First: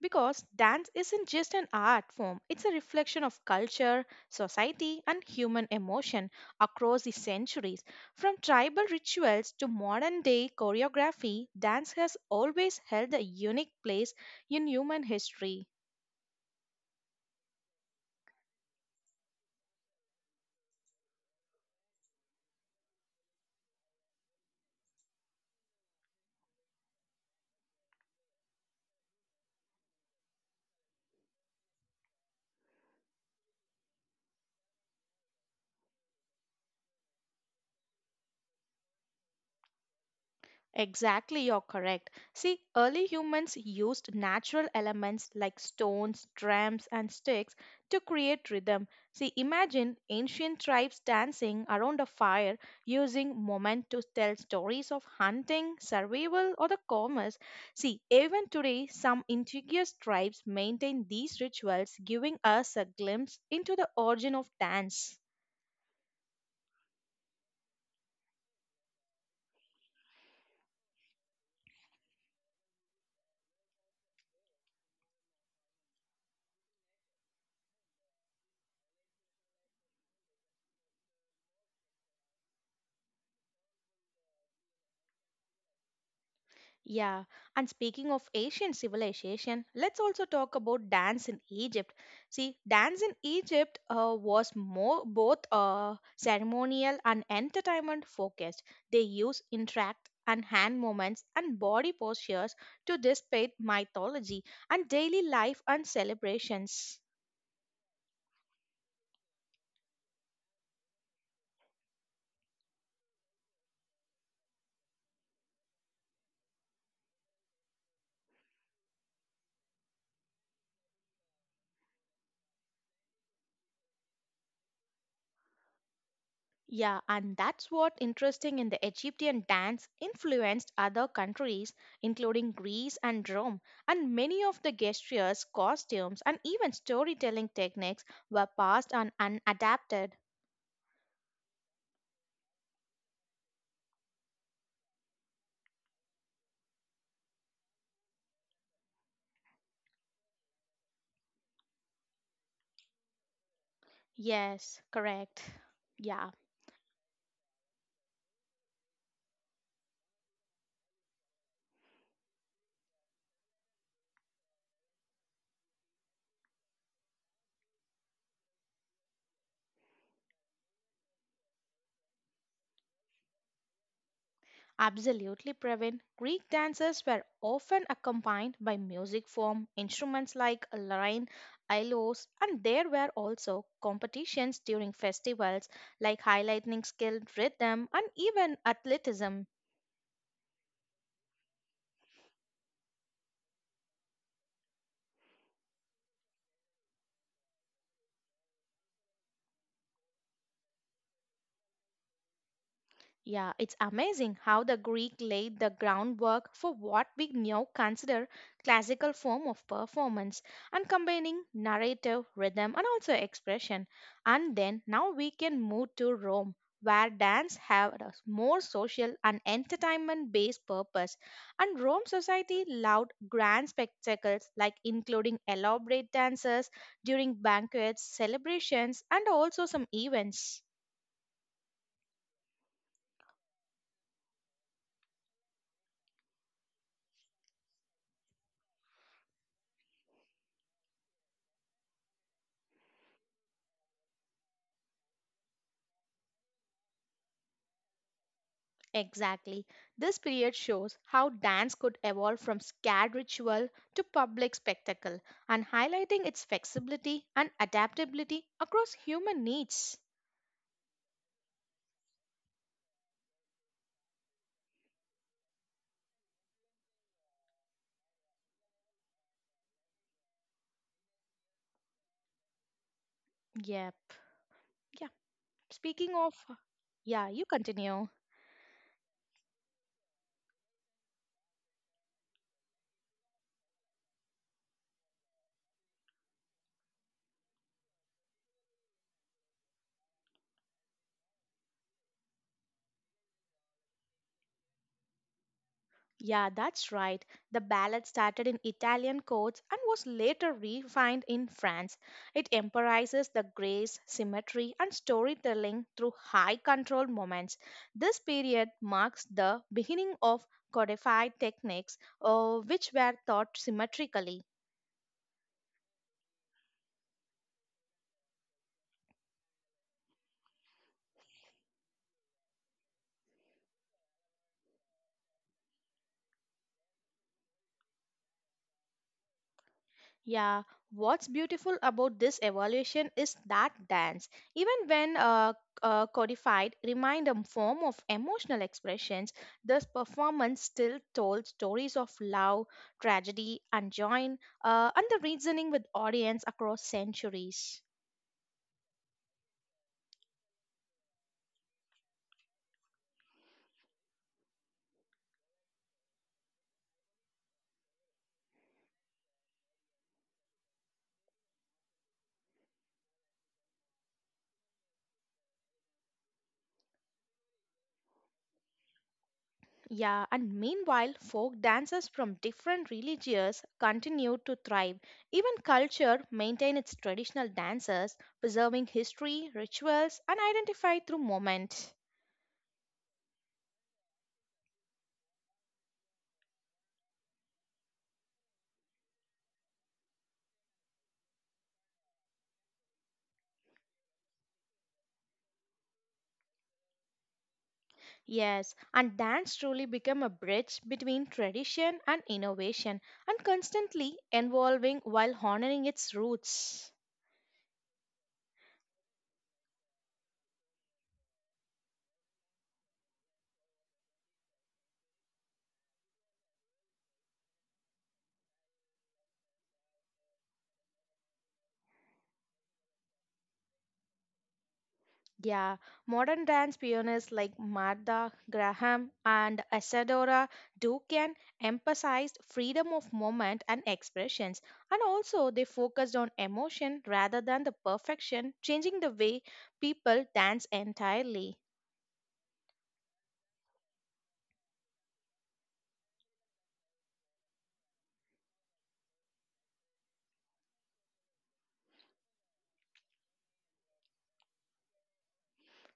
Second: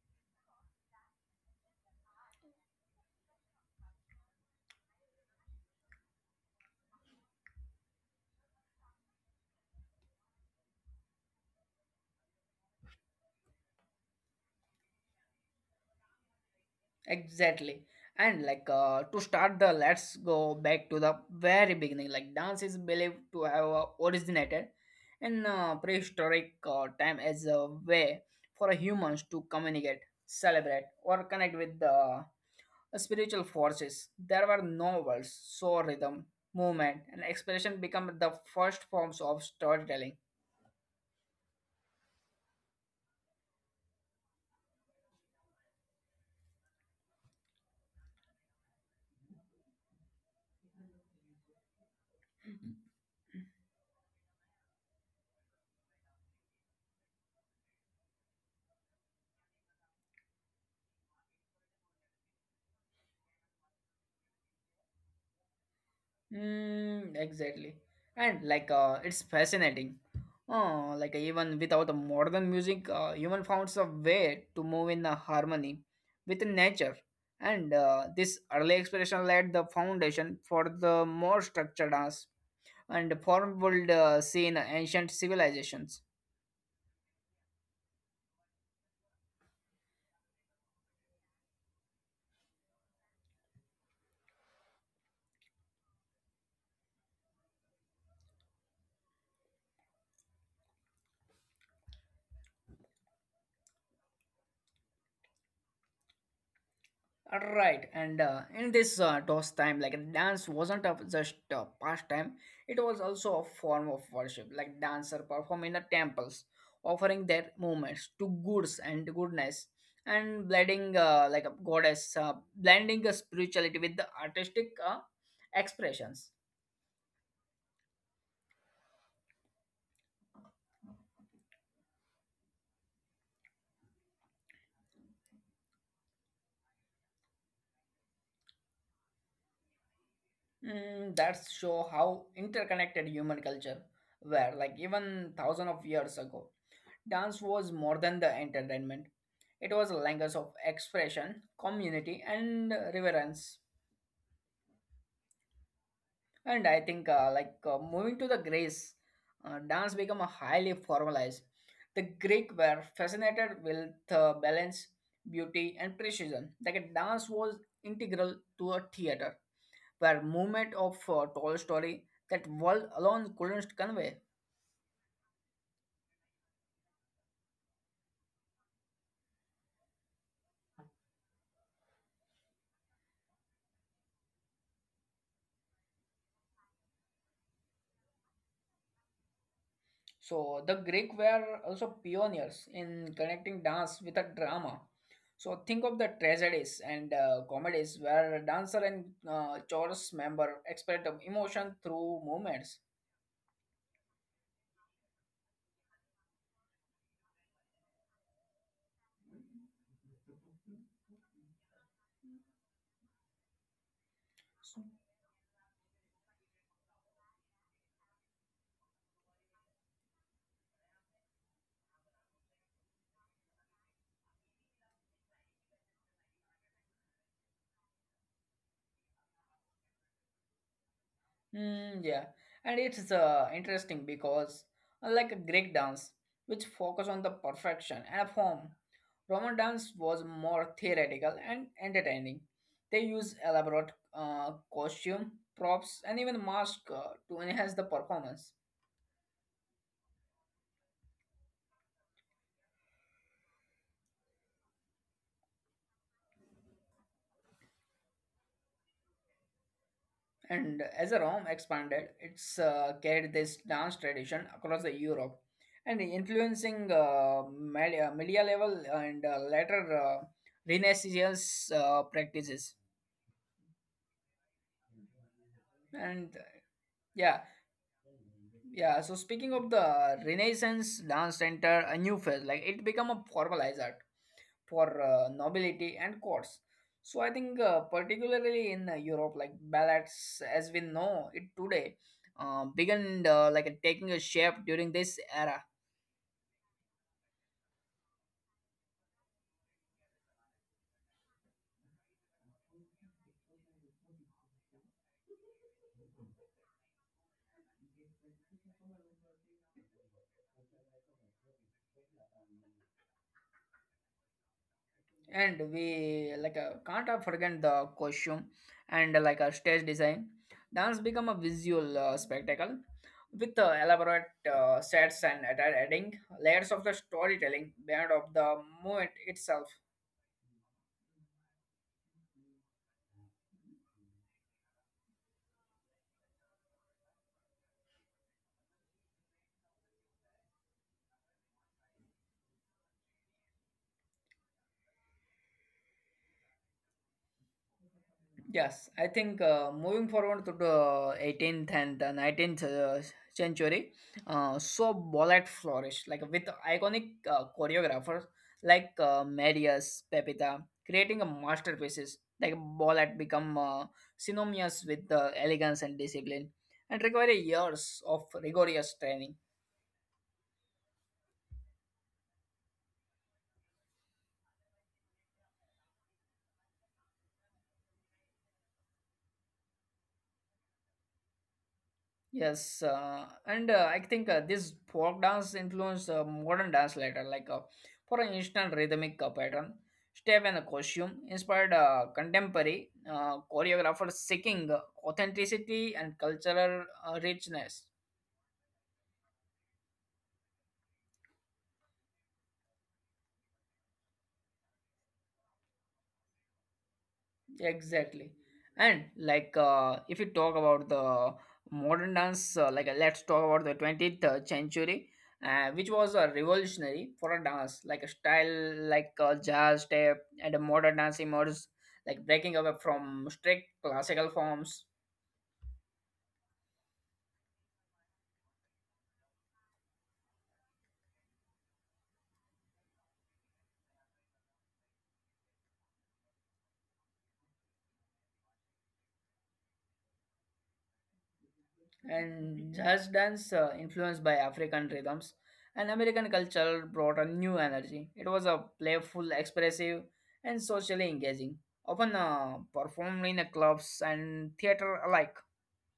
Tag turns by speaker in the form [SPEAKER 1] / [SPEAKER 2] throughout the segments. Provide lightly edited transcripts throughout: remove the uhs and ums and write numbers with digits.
[SPEAKER 1] because dance isn't just an art form, it's a reflection of culture, society, and human emotion across the centuries. From tribal rituals to modern day choreography, dance has always held a unique place in human history.
[SPEAKER 2] Exactly. And like to start the Let's go back to the very beginning. Like dance is believed to have originated in prehistoric time as a way for humans to communicate, celebrate, or connect with the spiritual forces. There were no words, so rhythm, movement, and expression become the first forms of storytelling.
[SPEAKER 1] Exactly, you're correct. See, early humans used natural elements like stones, drums, and sticks to create rhythm. See, imagine ancient tribes dancing around a fire using movement to tell stories of hunting, survival, or the commerce. See, even today, some indigenous tribes maintain these rituals, giving us a glimpse into the origin of dance.
[SPEAKER 2] Mm, exactly. And like it's fascinating. Oh, like even without the modern music, human founds a way to move in a harmony with nature. And this early exploration laid the foundation for the more structured dance and form would see in ancient civilizations.
[SPEAKER 1] Yeah, and speaking of Asian civilization, let's also talk about dance in Egypt. See, dance in Egypt was more both ceremonial and entertainment focused. They use interact and hand movements and body postures to display mythology and daily life and celebrations.
[SPEAKER 2] Right, and in this DOS time, like dance wasn't a, just a pastime; it was also a form of worship. Like dancer perform in the temples, offering their movements to goods and goodness, and blending like a goddess, blending a spirituality with the artistic expressions.
[SPEAKER 1] Yeah, and that's what interesting in the Egyptian dance influenced other countries, including Greece and Rome, and many of the gestures, costumes, and even storytelling techniques were passed on and adapted.
[SPEAKER 2] Mm, that's show how interconnected human culture were, like even thousand of years ago. Dance was more than the entertainment. It was a language of expression, community, and reverence.
[SPEAKER 1] Yes, correct. Yeah.
[SPEAKER 2] And I think, moving to the Greece, dance became a highly formalized. The Greek were fascinated with balance, beauty, and precision. Like a dance was integral to a theater, where movement of tall story that world alone couldn't convey.
[SPEAKER 1] Absolutely, Pravin. Greek dances were often accompanied by music form, instruments like lyre, ilos, and there were also competitions during festivals like highlighting skilled rhythm and even athleticism.
[SPEAKER 2] So the Greek were also pioneers in connecting dance with a drama. So think of the tragedies and comedies where dancer and chorus member express emotion through movements.
[SPEAKER 1] Yeah, it's amazing how the Greek laid the groundwork for what we now consider classical form of performance and combining narrative, rhythm and also expression. And then now we can move to Rome where dance had a more social and entertainment based purpose and Rome society loved grand spectacles like including elaborate dances during banquets, celebrations and also some events.
[SPEAKER 2] Mm, yeah, and it's interesting because unlike a Greek dance, which focus on the perfection and form, Roman dance was more theoretical and entertaining. They used elaborate costume, props, and even masks to enhance the performance.
[SPEAKER 1] Exactly. This period shows how dance could evolve from scared ritual to public spectacle and highlighting its flexibility and adaptability across human needs.
[SPEAKER 2] And as Rome expanded, it's carried this dance tradition across the Europe and influencing medieval and later Renaissance practices.
[SPEAKER 1] Yep. Yeah. Speaking
[SPEAKER 2] And
[SPEAKER 1] of, yeah,
[SPEAKER 2] yeah,
[SPEAKER 1] you continue.
[SPEAKER 2] yeah. So speaking of the Renaissance dance center, a new phase, like it become a formalized art for nobility and courts. So I think particularly in Europe, like ballads as we know it today, began like taking a shape during this era.
[SPEAKER 1] Yeah, that's right. The ballad started in Italian courts and was later refined in France. It emphasizes the grace, symmetry, and storytelling through high control moments. This period marks the beginning of codified techniques which were taught symmetrically.
[SPEAKER 2] And we can't forget the costume and like a stage design. Dance become a visual spectacle with elaborate sets and adding layers of the storytelling beyond of the movement itself.
[SPEAKER 1] Yeah, what's beautiful about this evolution is that dance, even when codified, remained a form of emotional expressions. This performance still told stories of love, tragedy, and joy, and the reasoning with audience across centuries.
[SPEAKER 2] Yes, I think moving forward to the 18th and the 19th century, so ballet flourished like with iconic choreographers like Marius Pepita creating a masterpieces. Like ballet become synonymous with elegance and discipline, and require years of rigorous training.
[SPEAKER 1] Yeah, and meanwhile, folk dances from different religions continued to thrive. Even culture maintained its traditional dances, preserving history, rituals, and identify through moment.
[SPEAKER 2] Yes, and I think this folk dance influenced modern dance later, for an instant rhythmic pattern, step and costume inspired contemporary choreographers seeking authenticity and cultural richness.
[SPEAKER 1] Yes, and dance truly become a bridge between tradition and innovation and constantly evolving while honoring its roots.
[SPEAKER 2] Exactly. And like if you talk about the modern dance, let's talk about the 20th century, which was a revolutionary for a dance, like a style like jazz step and a modern dance emerged, like breaking away from strict classical forms.
[SPEAKER 1] Yeah, modern dance pioneers like Martha Graham and Isadora Duncan emphasized freedom of movement and expressions, and also they focused on emotion rather than the perfection, changing the way people dance entirely.
[SPEAKER 2] And jazz dance influenced by african rhythms and american culture brought a new energy. It was a playful, expressive, and socially engaging, often performed in the clubs and theater alike.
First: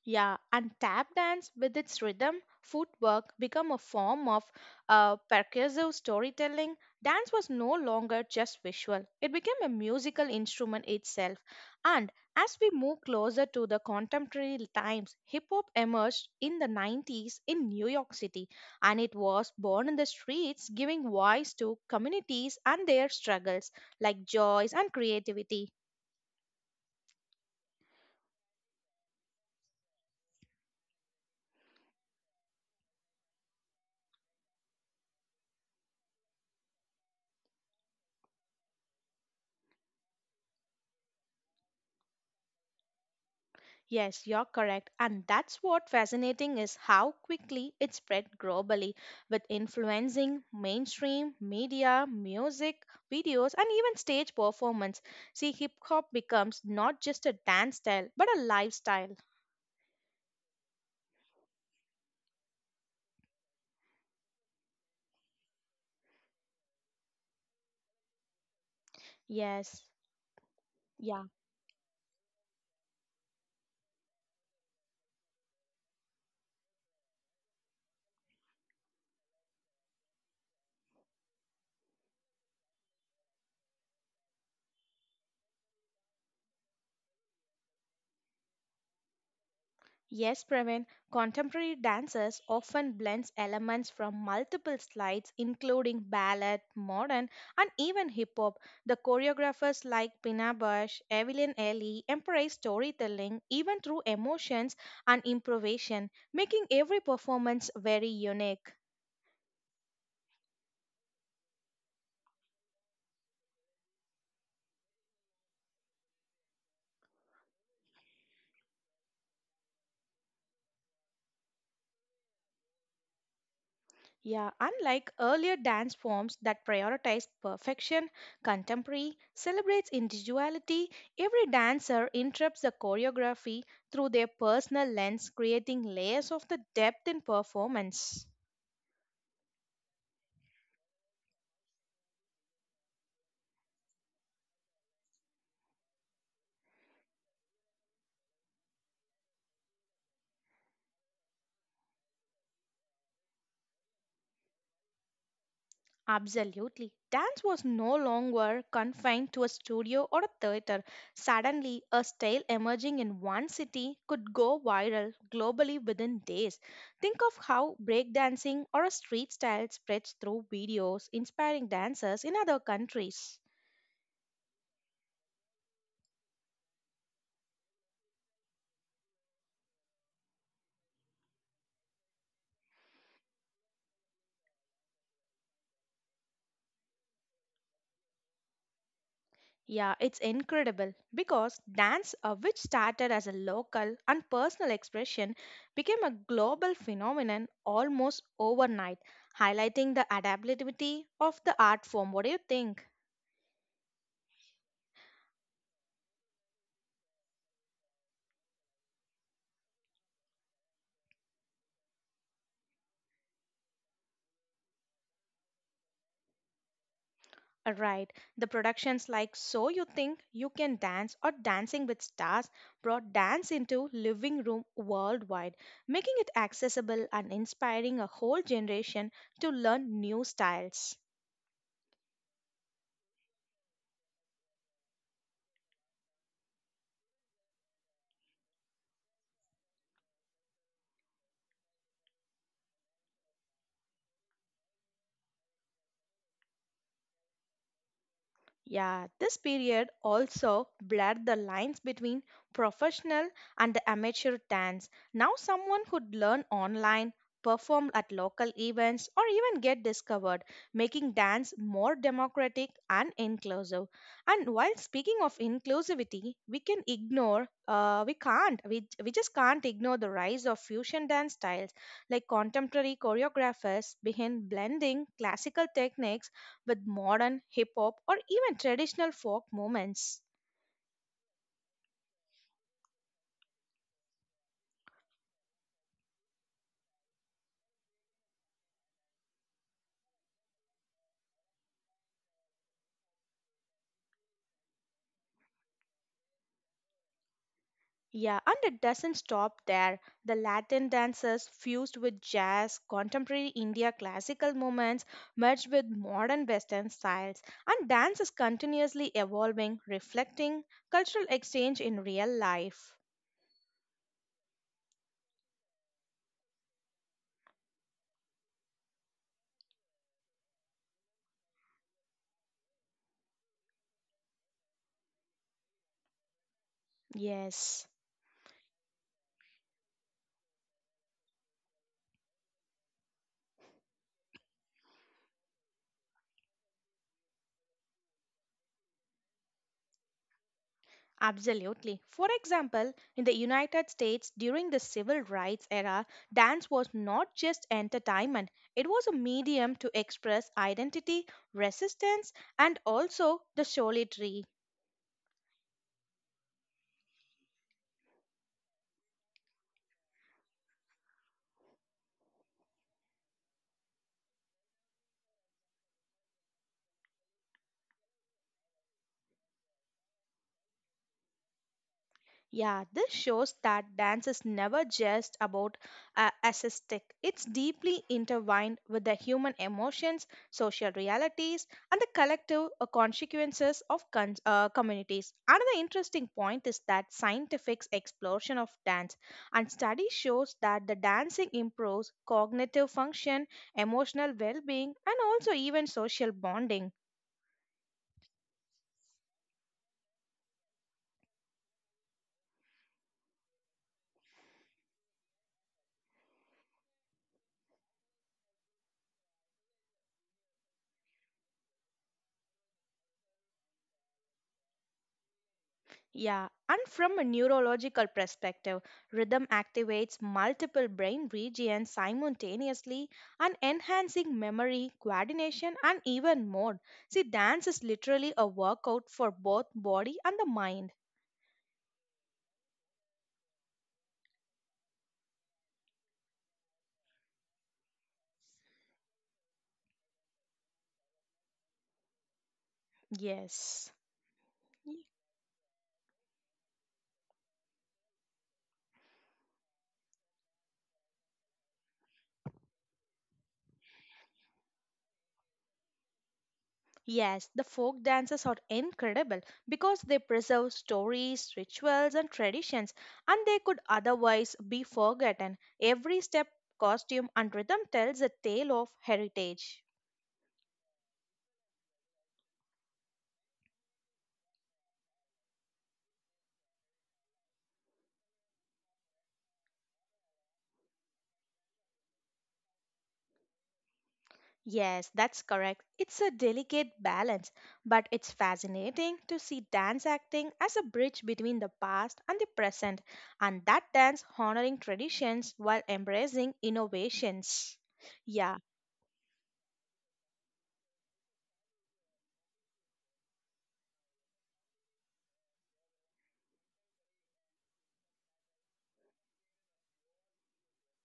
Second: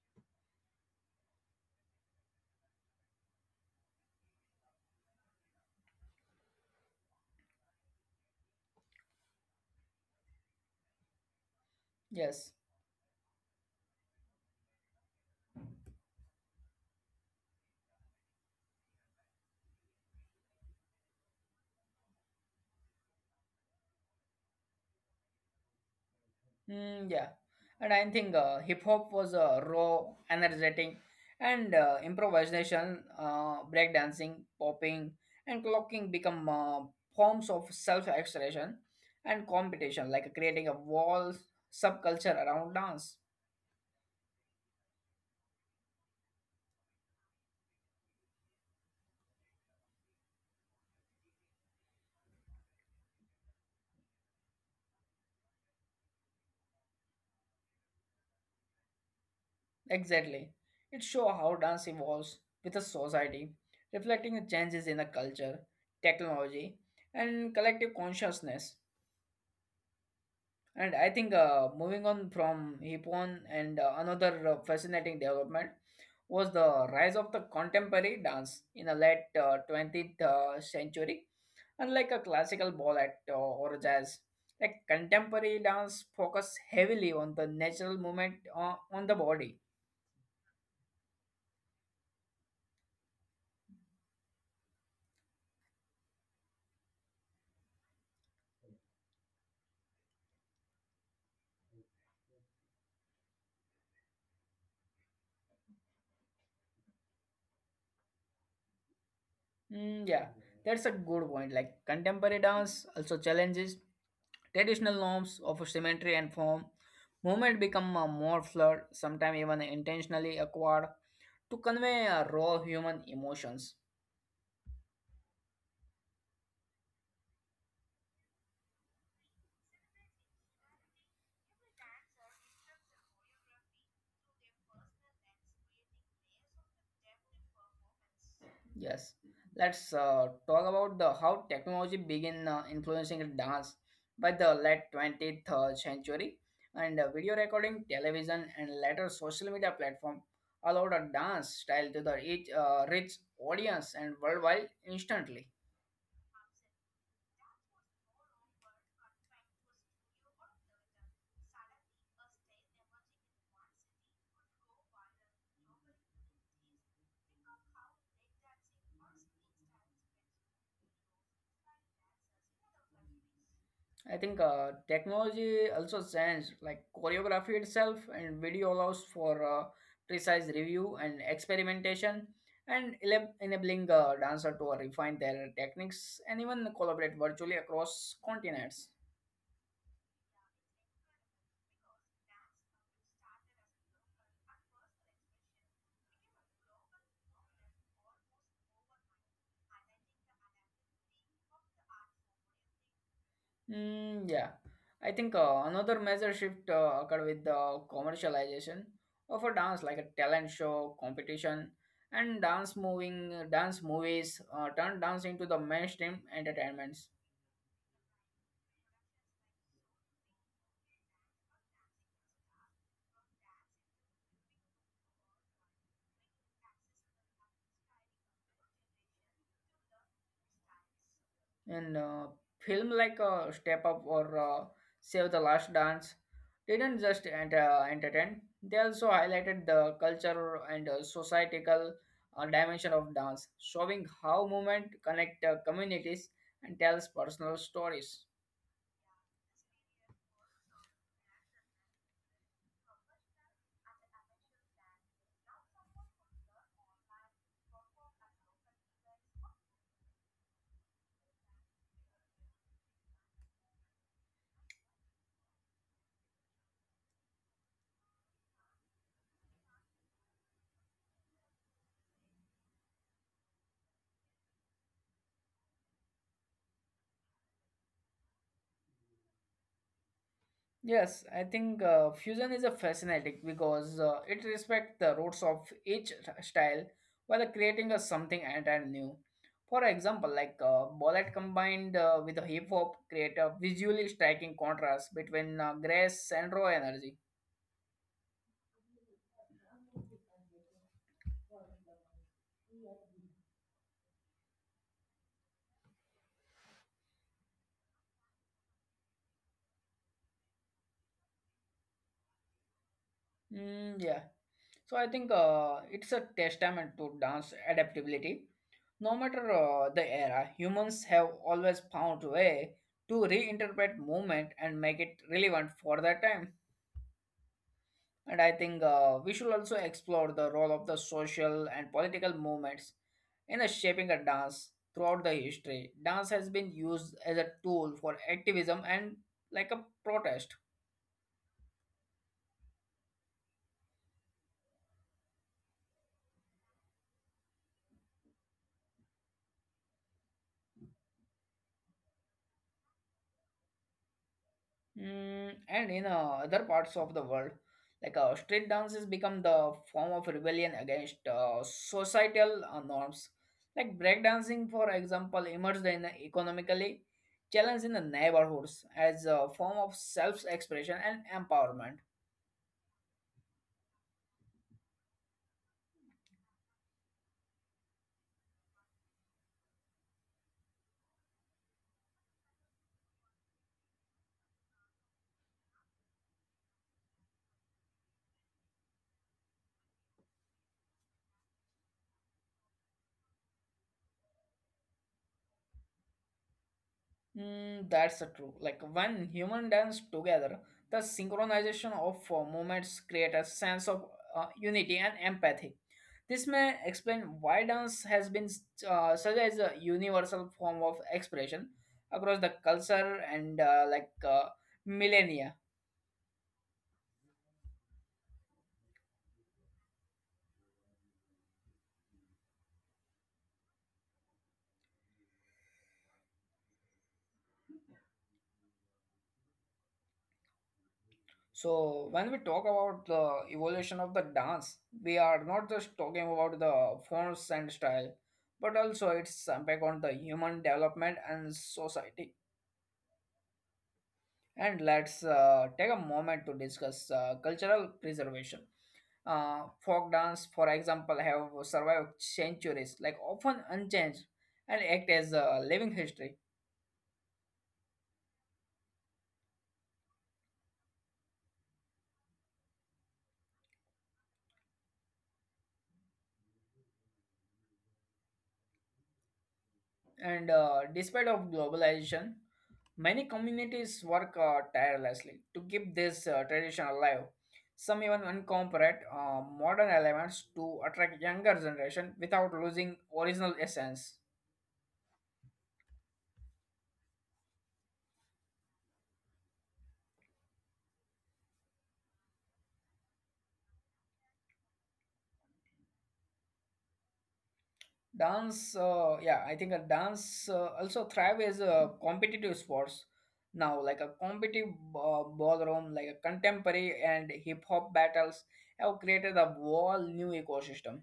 [SPEAKER 1] Yeah, and tap dance with its rhythm, footwork become a form of percussive storytelling. Dance was no longer just visual, it became a musical instrument itself. And
[SPEAKER 2] Yes.
[SPEAKER 1] as we move closer to the contemporary times, hip hop emerged in the 90s in New York City, and it was born in the streets, giving voice to communities and their struggles like joys and creativity.
[SPEAKER 2] Mm, yeah, and I think hip hop was raw, energetic, and improvisation, breakdancing, popping, and clocking become forms of self-expression and competition, like creating a wall subculture around dance.
[SPEAKER 1] Yes, you're correct. And that's what fascinating is how quickly it spread globally with influencing mainstream media, music, videos, and even stage performance. See, hip hop becomes not just a dance style, but a lifestyle.
[SPEAKER 2] Exactly, it shows how dance evolves with a society, reflecting the changes in the culture, technology, and collective consciousness.
[SPEAKER 1] Yes.
[SPEAKER 2] And I
[SPEAKER 1] Yeah.
[SPEAKER 2] think moving on from Hippon and another fascinating development was the rise of the contemporary dance in the late 20th century. Unlike a classical ballet or jazz, like contemporary dance focus heavily on the natural movement on the body.
[SPEAKER 1] Yes, Praveen, contemporary dances often blends elements from multiple styles, including ballet, modern, and even hip hop. The choreographers like Pina Bausch, Evelyn Ellie embrace storytelling even through emotions and improvisation, making every performance very unique.
[SPEAKER 2] Mm, yeah, that's a good point. Like contemporary dance also challenges traditional norms of symmetry and form. Movement become more fluid, sometimes even intentionally acquired, to convey raw human emotions.
[SPEAKER 1] Yeah, unlike earlier dance forms that prioritize perfection, contemporary celebrates individuality. Every dancer interrupts the choreography through their personal lens, creating layers of the depth in performance.
[SPEAKER 2] Yes, Let's talk about the how technology began influencing the dance by the late 20th century, and video recording, television, and later social media platform allowed a dance style to the each, rich audience and worldwide instantly.
[SPEAKER 1] Absolutely. Dance was no longer confined to a studio or a theater. Suddenly, a style emerging in one city could go viral globally within days. Think of how breakdancing or a street style spreads through videos, inspiring dancers in other countries.
[SPEAKER 2] I think technology also changed, like choreography itself and video allows for precise review and experimentation and enabling dancer to refine their techniques and even collaborate virtually across continents.
[SPEAKER 1] Yeah, it's incredible because dance, which started as a local and personal expression, became a global phenomenon almost overnight, highlighting the adaptability of the art form. What do you think?
[SPEAKER 2] Mm, yeah, I think another major shift occurred with the commercialization of a dance, like a talent show, competition, and dance moving dance movies turned dance into the mainstream entertainments.
[SPEAKER 1] Right, the productions like So You Think You Can Dance or Dancing with Stars brought dance into living room worldwide, making it accessible and inspiring a whole generation to learn new styles.
[SPEAKER 2] And film like Step Up or Save the Last Dance didn't just entertain; they also highlighted the culture and societal dimension of dance, showing how movement connect communities and tells personal stories.
[SPEAKER 1] Yeah, this period also blurred the lines between professional and the amateur dance. Now, someone could learn online, perform at local events, or even get discovered, making dance more democratic and inclusive. And while speaking of inclusivity, we just can't ignore the rise of fusion dance styles like contemporary choreographers begin blending classical techniques with modern hip hop or even traditional folk moments.
[SPEAKER 2] Yes, I think fusion is a fascinating because it respects the roots of each style while creating a something entirely new. For example, ballet combined with hip hop create a visually striking contrast between grace and raw energy.
[SPEAKER 1] Yeah, and it doesn't stop there. The Latin dances fused with jazz, contemporary India classical movements merged with modern Western styles, and dance is continuously evolving, reflecting cultural exchange in real life.
[SPEAKER 2] Mm, yeah, so I think it's a testament to dance adaptability. No matter the era, humans have always found a way to reinterpret movement and make it relevant for their time.
[SPEAKER 1] Yes.
[SPEAKER 2] And I think we should also explore the role of the social and political movements in a shaping a dance throughout the history. Dance has been used as a tool for activism and like a protest.
[SPEAKER 1] Absolutely. For example, in the United States during the civil rights era, dance was not just entertainment, it was a medium to express identity, resistance, and also the solitary.
[SPEAKER 2] Mm, and in other parts of the world, street dance has become the form of rebellion against societal norms. Like breakdancing, for example, emerged in the economically challenged in the neighborhoods as a form of self-expression and empowerment.
[SPEAKER 1] Yeah, this shows that dance is never just about aesthetic. It's deeply intertwined with the human emotions, social realities, and the collective consequences of communities. Another interesting point is that scientific exploration of dance and study shows that the dancing improves cognitive function, emotional well-being, and also even social bonding.
[SPEAKER 2] Mm, that's a true. Like when human dance together, the synchronization of movements create a sense of unity and empathy. This may explain why dance has been such as a universal form of expression across the culture and millennia.
[SPEAKER 1] Yeah, and from a neurological perspective, rhythm activates multiple brain regions simultaneously and enhancing memory, coordination, and even more. See, dance is literally a workout for both body and the mind.
[SPEAKER 2] So when we talk about the evolution of the dance, we are not just talking about the forms and style, but also its impact on the human development and society.
[SPEAKER 1] Yes.
[SPEAKER 2] And
[SPEAKER 1] Y-
[SPEAKER 2] let's take a moment to discuss cultural preservation. Folk dance, for example, have survived centuries, like often unchanged, and act as a living history.
[SPEAKER 1] Yes, the folk dances are incredible because they preserve stories, rituals, and traditions, and they could otherwise be forgotten. Every step, costume, and rhythm tells a tale of heritage.
[SPEAKER 2] And despite of globalization, many communities work tirelessly to keep this tradition alive. Some even incorporate modern elements to attract younger generation without losing original essence.
[SPEAKER 1] Yes, that's correct. It's a delicate balance, but it's fascinating to see dance acting as a bridge between the past and the present, and that dance honoring traditions while embracing innovations. Yeah,
[SPEAKER 2] I think a dance also thrive as a competitive sports now, like a competitive ballroom, like a contemporary and hip hop battles have created a whole new ecosystem.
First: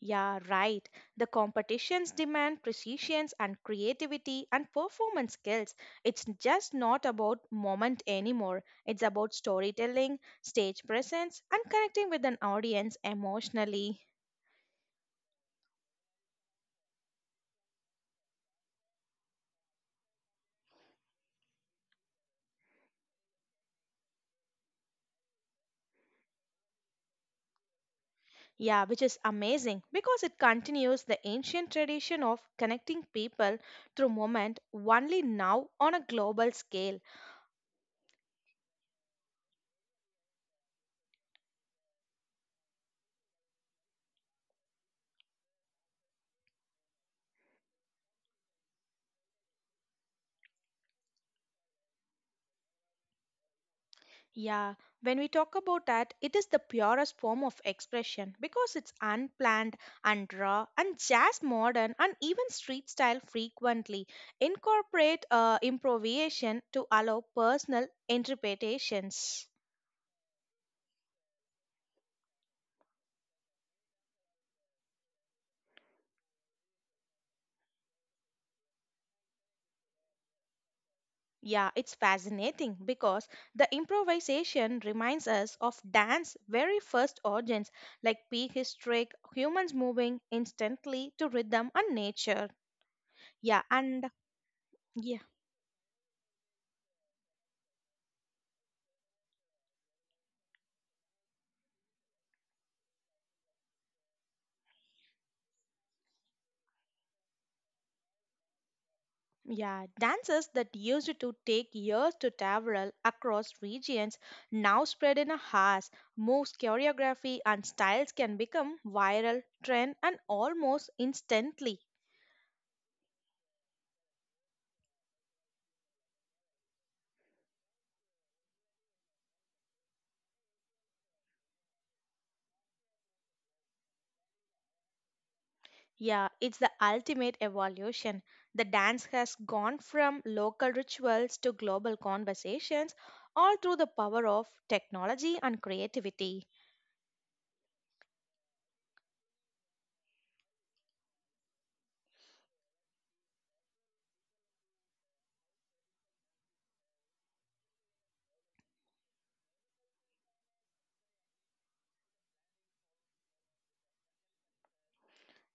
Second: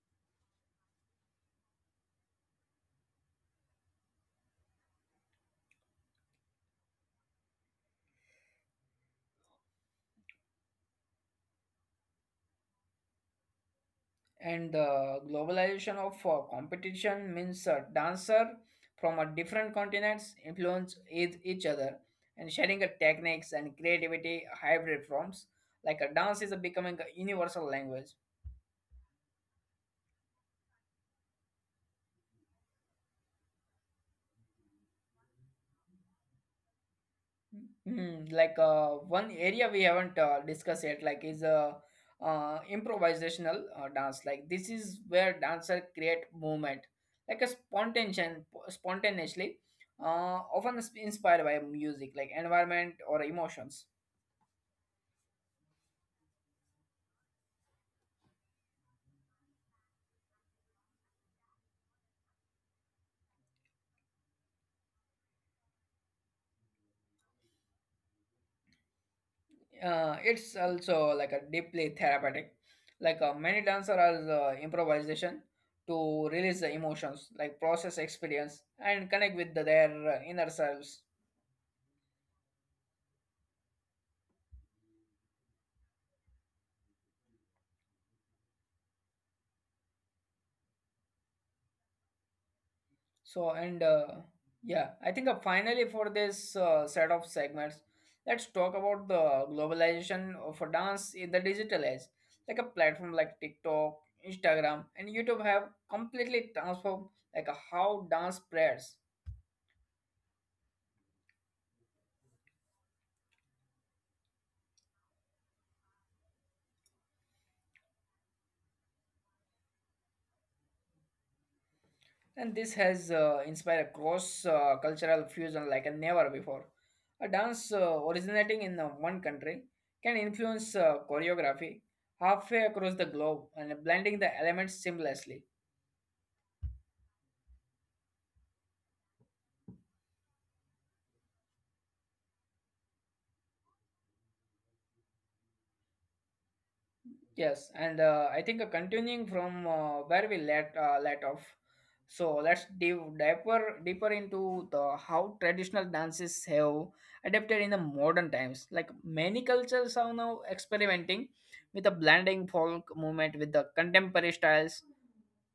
[SPEAKER 1] yeah, right. The competitions demand precision and creativity and performance skills. It's just not about moment anymore. It's about storytelling, stage presence, and connecting with an audience emotionally.
[SPEAKER 2] And the globalization of competition means a dancer from a different continents influence each other and sharing a techniques and creativity hybrid forms. Like a dance is a becoming a universal language.
[SPEAKER 1] Yeah, which is amazing because it continues the ancient tradition of connecting people through movement only now on a global scale.
[SPEAKER 2] Mm, like one area we haven't discussed yet, like is improvisational dance. Like this is where dancer create movement, like a spontaneous, spontaneously, often is inspired by music, like environment or emotions.
[SPEAKER 1] Yeah, when we talk about that, it is the purest form of expression because it's unplanned and raw and jazz modern and even street style frequently incorporate improvisation to allow personal interpretations.
[SPEAKER 2] It's also like a deeply therapeutic. Like many dancer are improvisation to release the emotions, like process experience and connect with the, their inner selves.
[SPEAKER 1] Yeah, it's fascinating because the improvisation reminds us of dance's very first origins, like prehistoric humans moving instantly to rhythm and nature.
[SPEAKER 2] So,
[SPEAKER 1] Yeah,
[SPEAKER 2] and uh,
[SPEAKER 1] and
[SPEAKER 2] yeah, I
[SPEAKER 1] yeah.
[SPEAKER 2] think finally for this set of segments, let's talk about the globalization of a dance in the digital age. Like a platform like TikTok, Instagram, and YouTube have completely transformed how dance spreads.
[SPEAKER 1] Yeah, dances that used to take years to travel across regions now spread in a hours. Moves, choreography, and styles can become viral, trend, and almost instantly.
[SPEAKER 2] And this has inspired cross cultural fusion never before. A dance originating in one country can influence choreography halfway across the globe and blending the elements seamlessly.
[SPEAKER 1] Yeah, it's the ultimate evolution. The dance has gone from local rituals to global conversations, all through the power of technology and creativity.
[SPEAKER 2] Yes, and I think continuing from where we let off, so let's dive deeper into the how traditional dances have adapted in the modern times. Like many cultures are now experimenting with a blending folk movement with the contemporary styles.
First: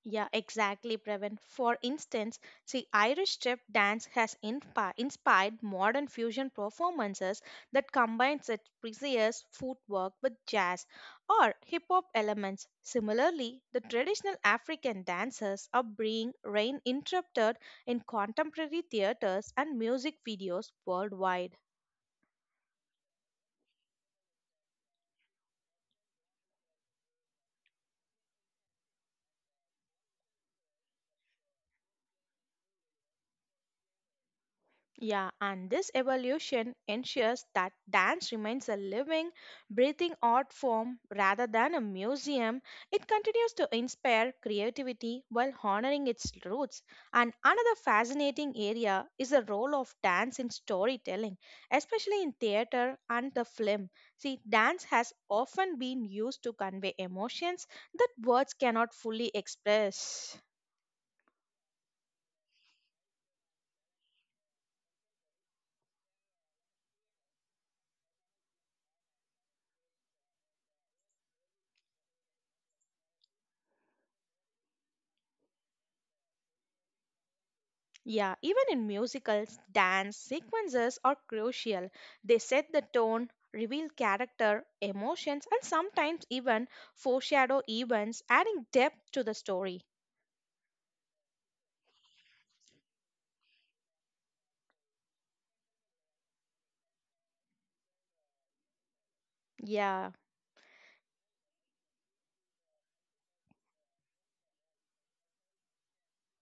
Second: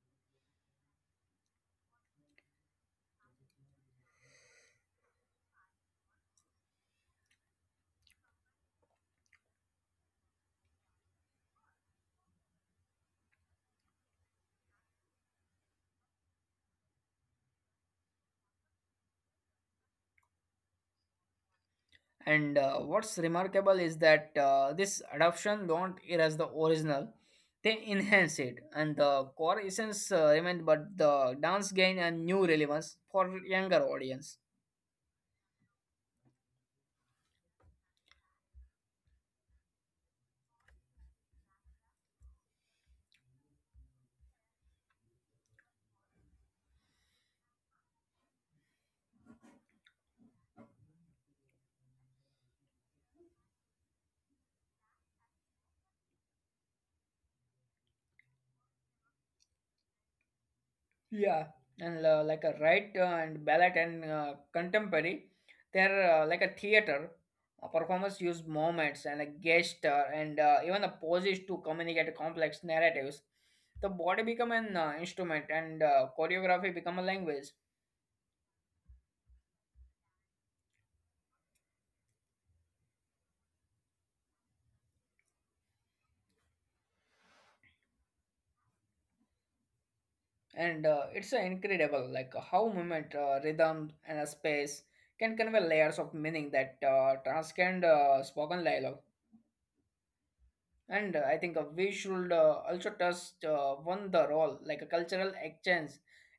[SPEAKER 1] Yeah, exactly, Previn. For instance, see, Irish strip dance has inspired modern fusion performances that combines its precise footwork with jazz or hip hop elements. Similarly, the traditional African dances are being reinterpreted in contemporary theaters and music videos worldwide.
[SPEAKER 2] And what's remarkable is that this adoption don't erase the original; they enhance it, and the core essence remain, but the dance gain a new relevance for younger audience.
[SPEAKER 1] Yeah, and this evolution ensures that dance remains a living, breathing art form rather than a museum. It continues to inspire creativity while honoring its roots. And another fascinating area is the role of dance in storytelling, especially in theater and the film. See, dance has often been used to convey emotions that words cannot fully express.
[SPEAKER 2] Yeah. And like a right and ballet and contemporary, they're like a theater. A performers use moments and a gesture and even the poses to communicate complex narratives. The body become an instrument, and choreography become a language.
[SPEAKER 1] Yeah, even in musicals, dance sequences are crucial. They set the tone, reveal character, emotions, and sometimes even foreshadow events, adding depth to the story.
[SPEAKER 2] And it's incredible, like how movement, rhythm and a space can convey layers of meaning that transcend spoken dialogue.
[SPEAKER 1] Yeah.
[SPEAKER 2] And I think we should also touch one the role like a cultural exchange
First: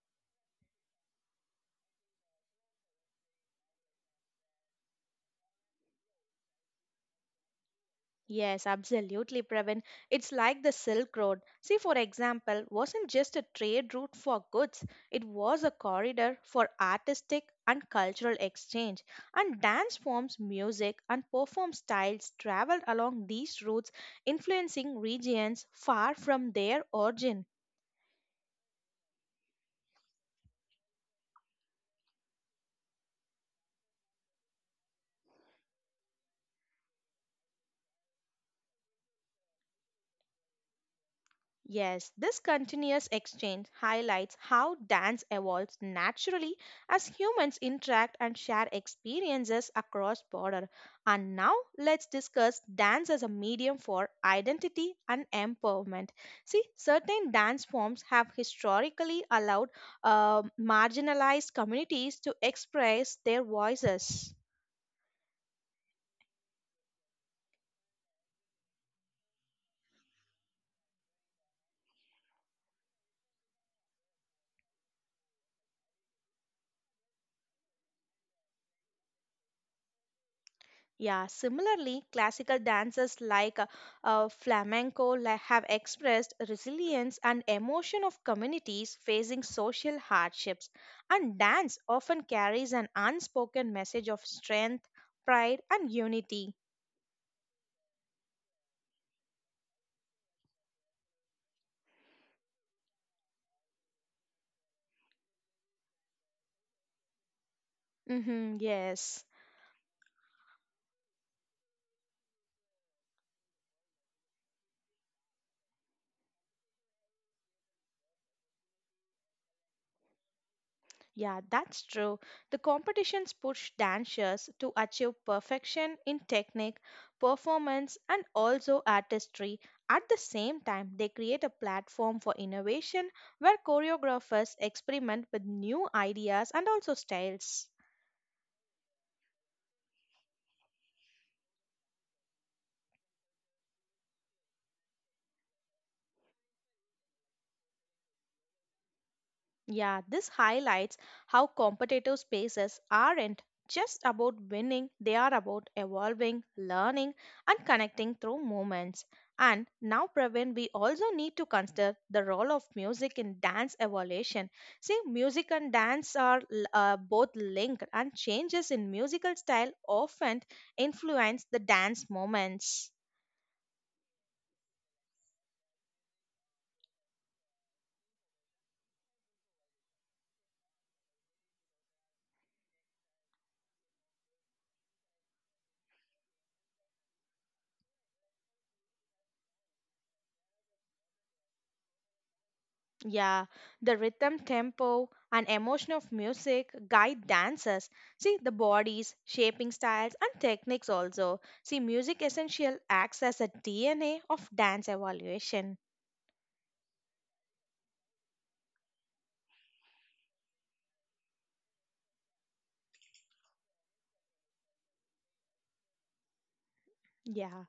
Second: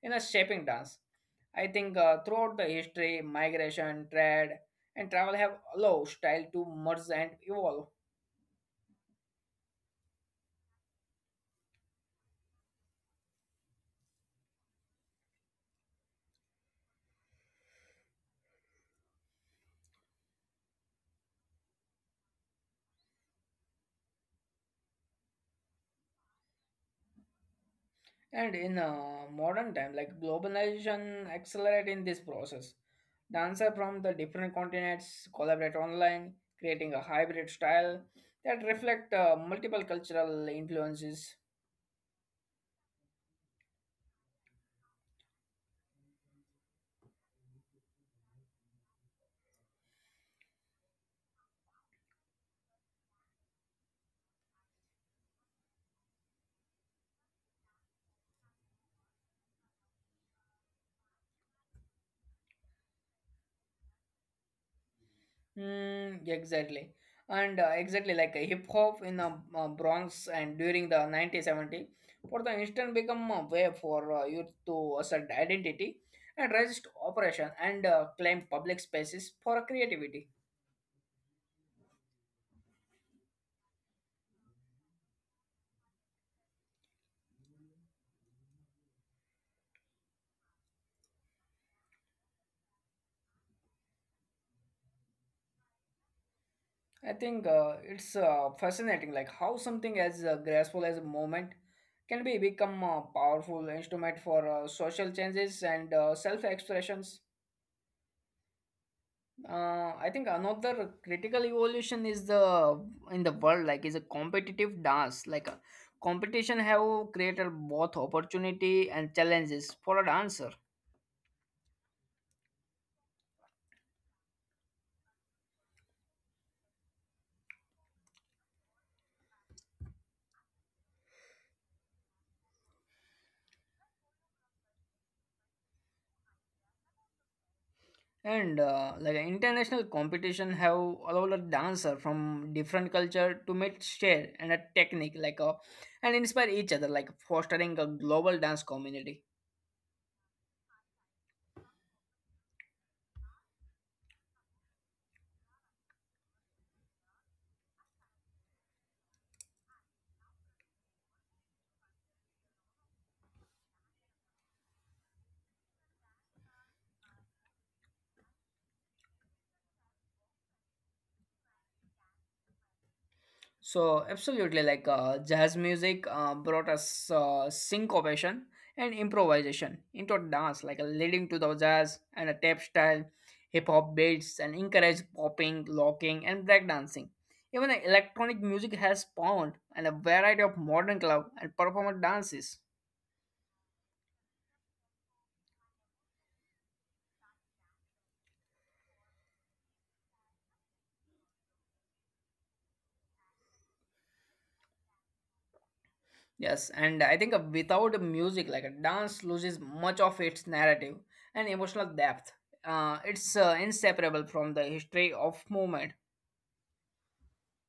[SPEAKER 2] in a shaping dance. I think throughout the history, migration, trade and travel have allowed style to merge and evolve.
[SPEAKER 1] Yes, absolutely, Pravin. It's like the Silk Road. See, for example, wasn't just a trade route for goods, it was a corridor for artistic and cultural exchange. And dance forms, music, and perform styles traveled along these routes, influencing regions far from their origin.
[SPEAKER 2] And in modern time, like globalization accelerating this process. Dancer from the different continents collaborate online, creating a hybrid style that reflect multiple cultural influences.
[SPEAKER 1] Yes, this continuous exchange highlights how dance evolves naturally as humans interact and share experiences across border. And now let's discuss dance as a medium for identity and empowerment. See, certain dance forms have historically allowed marginalized communities to express their voices.
[SPEAKER 2] Hmm, exactly. And exactly like a hip hop in the Bronx and during the 1970, for the instant become a way for youth to assert identity and resist oppression and claim public spaces for creativity.
[SPEAKER 1] Yeah, similarly, classical dances like flamenco have expressed resilience and emotion of communities facing social hardships. And dance often carries an unspoken message of strength, pride, and unity.
[SPEAKER 2] I think it's fascinating, like how something as graceful as a moment can be become a powerful instrument for social changes and self-expressions.
[SPEAKER 1] Hmm, yes.
[SPEAKER 2] I think another critical evolution is the in the world like is a competitive dance. Like competition have created both opportunity and challenges for a dancer.
[SPEAKER 1] Yeah, that's true. The competitions push dancers to achieve perfection in technique, performance, and also artistry. At the same time, they create a platform for innovation where choreographers experiment with new ideas and also styles.
[SPEAKER 2] And like international competition have allowed a dancer from different culture to meet, share and a technique, like a and inspire each other, like fostering a global dance community.
[SPEAKER 1] Yeah, this highlights how competitive spaces aren't just about winning, they are about evolving, learning, and connecting through moments. And now, Praveen, we also need to consider the role of music in dance evolution. See, music and dance are both linked, and changes in musical style often influence the dance moments.
[SPEAKER 2] So absolutely, like jazz music brought us syncopation and improvisation into dance, like leading to the jazz and a tap style, hip hop beats, and encouraged popping, locking, and breakdancing. Even electronic music has spawned and a variety of modern club and performance dances.
[SPEAKER 1] Yeah, the rhythm, tempo, and emotion of music guide dancers. See the bodies, shaping styles, and techniques also. See, music essential acts as a DNA of dance evaluation.
[SPEAKER 2] Yes, and I think without music, like a dance loses much of its narrative and emotional depth. It's inseparable from the history of movement.
[SPEAKER 1] Yeah.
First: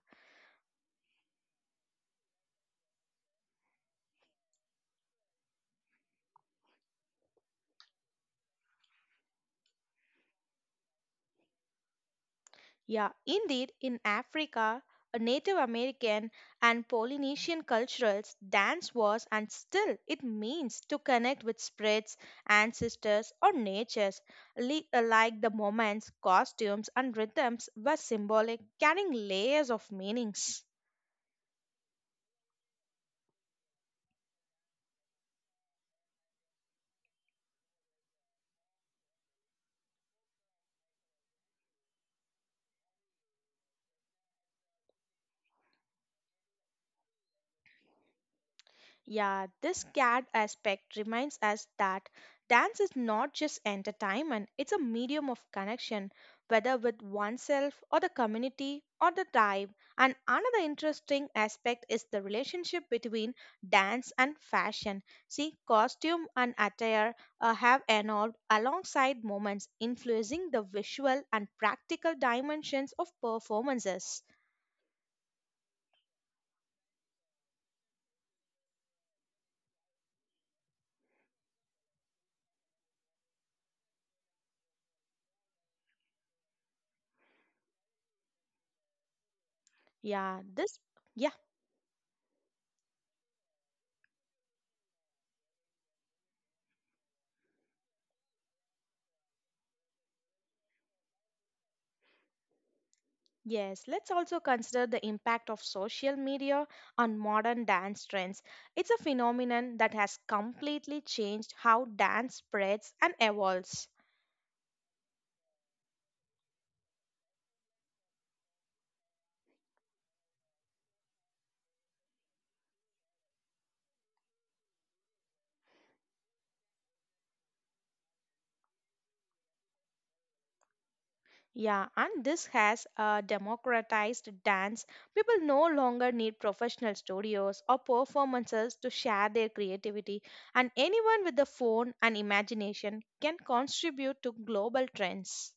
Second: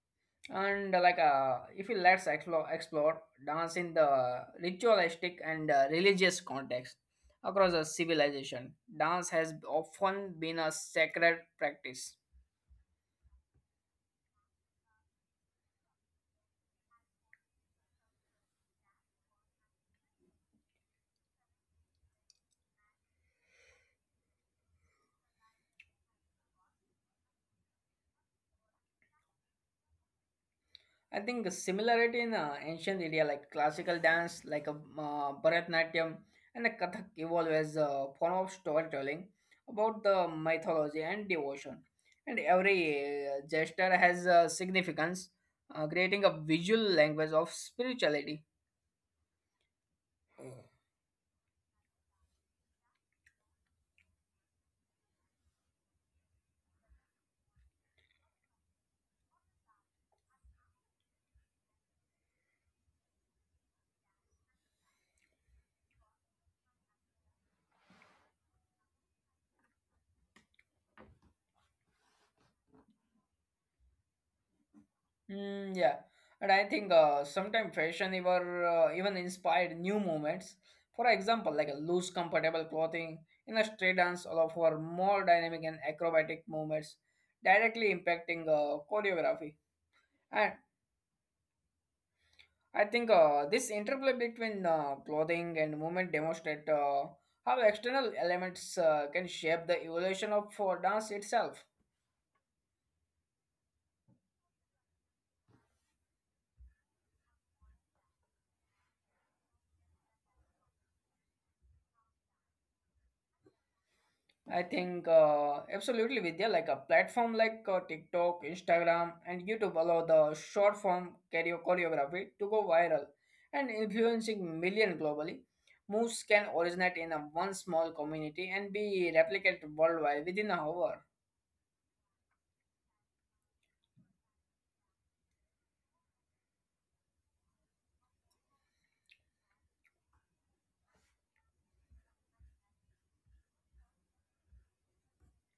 [SPEAKER 2] And like if you let's explore dance in the ritualistic and religious context across a civilization. Dance has often been a sacred practice.
[SPEAKER 1] Yeah, indeed, in Africa, a Native American and Polynesian cultures, dance was and still it means to connect with spirits, ancestors, or natures. Like the moments, costumes, and rhythms were symbolic, carrying layers of meanings.
[SPEAKER 2] I think the similarity in ancient India, like classical dance like a Bharatanatyam and the Kathak evolved as a form of storytelling about the mythology and devotion, and every gesture has a significance, creating a visual language of spirituality.
[SPEAKER 1] Yeah, this cat aspect reminds us that dance is not just entertainment, it's a medium of connection, whether with oneself or the community or the tribe. And another interesting aspect is the relationship between dance and fashion. See, costume and attire have evolved alongside moments, influencing the visual and practical dimensions of performances.
[SPEAKER 2] Mm, yeah, and I think sometimes fashion ever even inspired new movements. For example, like a loose, comfortable clothing in a street dance allow for more dynamic and acrobatic movements, directly impacting choreography.
[SPEAKER 1] Yeah,
[SPEAKER 2] And
[SPEAKER 1] this. Yeah.
[SPEAKER 2] I think this interplay between clothing and movement demonstrate how external elements can shape the evolution of dance itself.
[SPEAKER 1] Yes, let's also consider the impact of social media on modern dance trends. It's a phenomenon that has completely changed how dance spreads and evolves.
[SPEAKER 2] I think absolutely, Vidya. Like a platform like TikTok, Instagram, and YouTube allow the short form choreography to go viral and influencing million globally. Moves can originate in a one small community and be replicated worldwide within a hour.
[SPEAKER 1] Yeah, and this has democratized dance. People no longer need professional studios or performances to share their creativity, and anyone with a phone and imagination can contribute to global trends.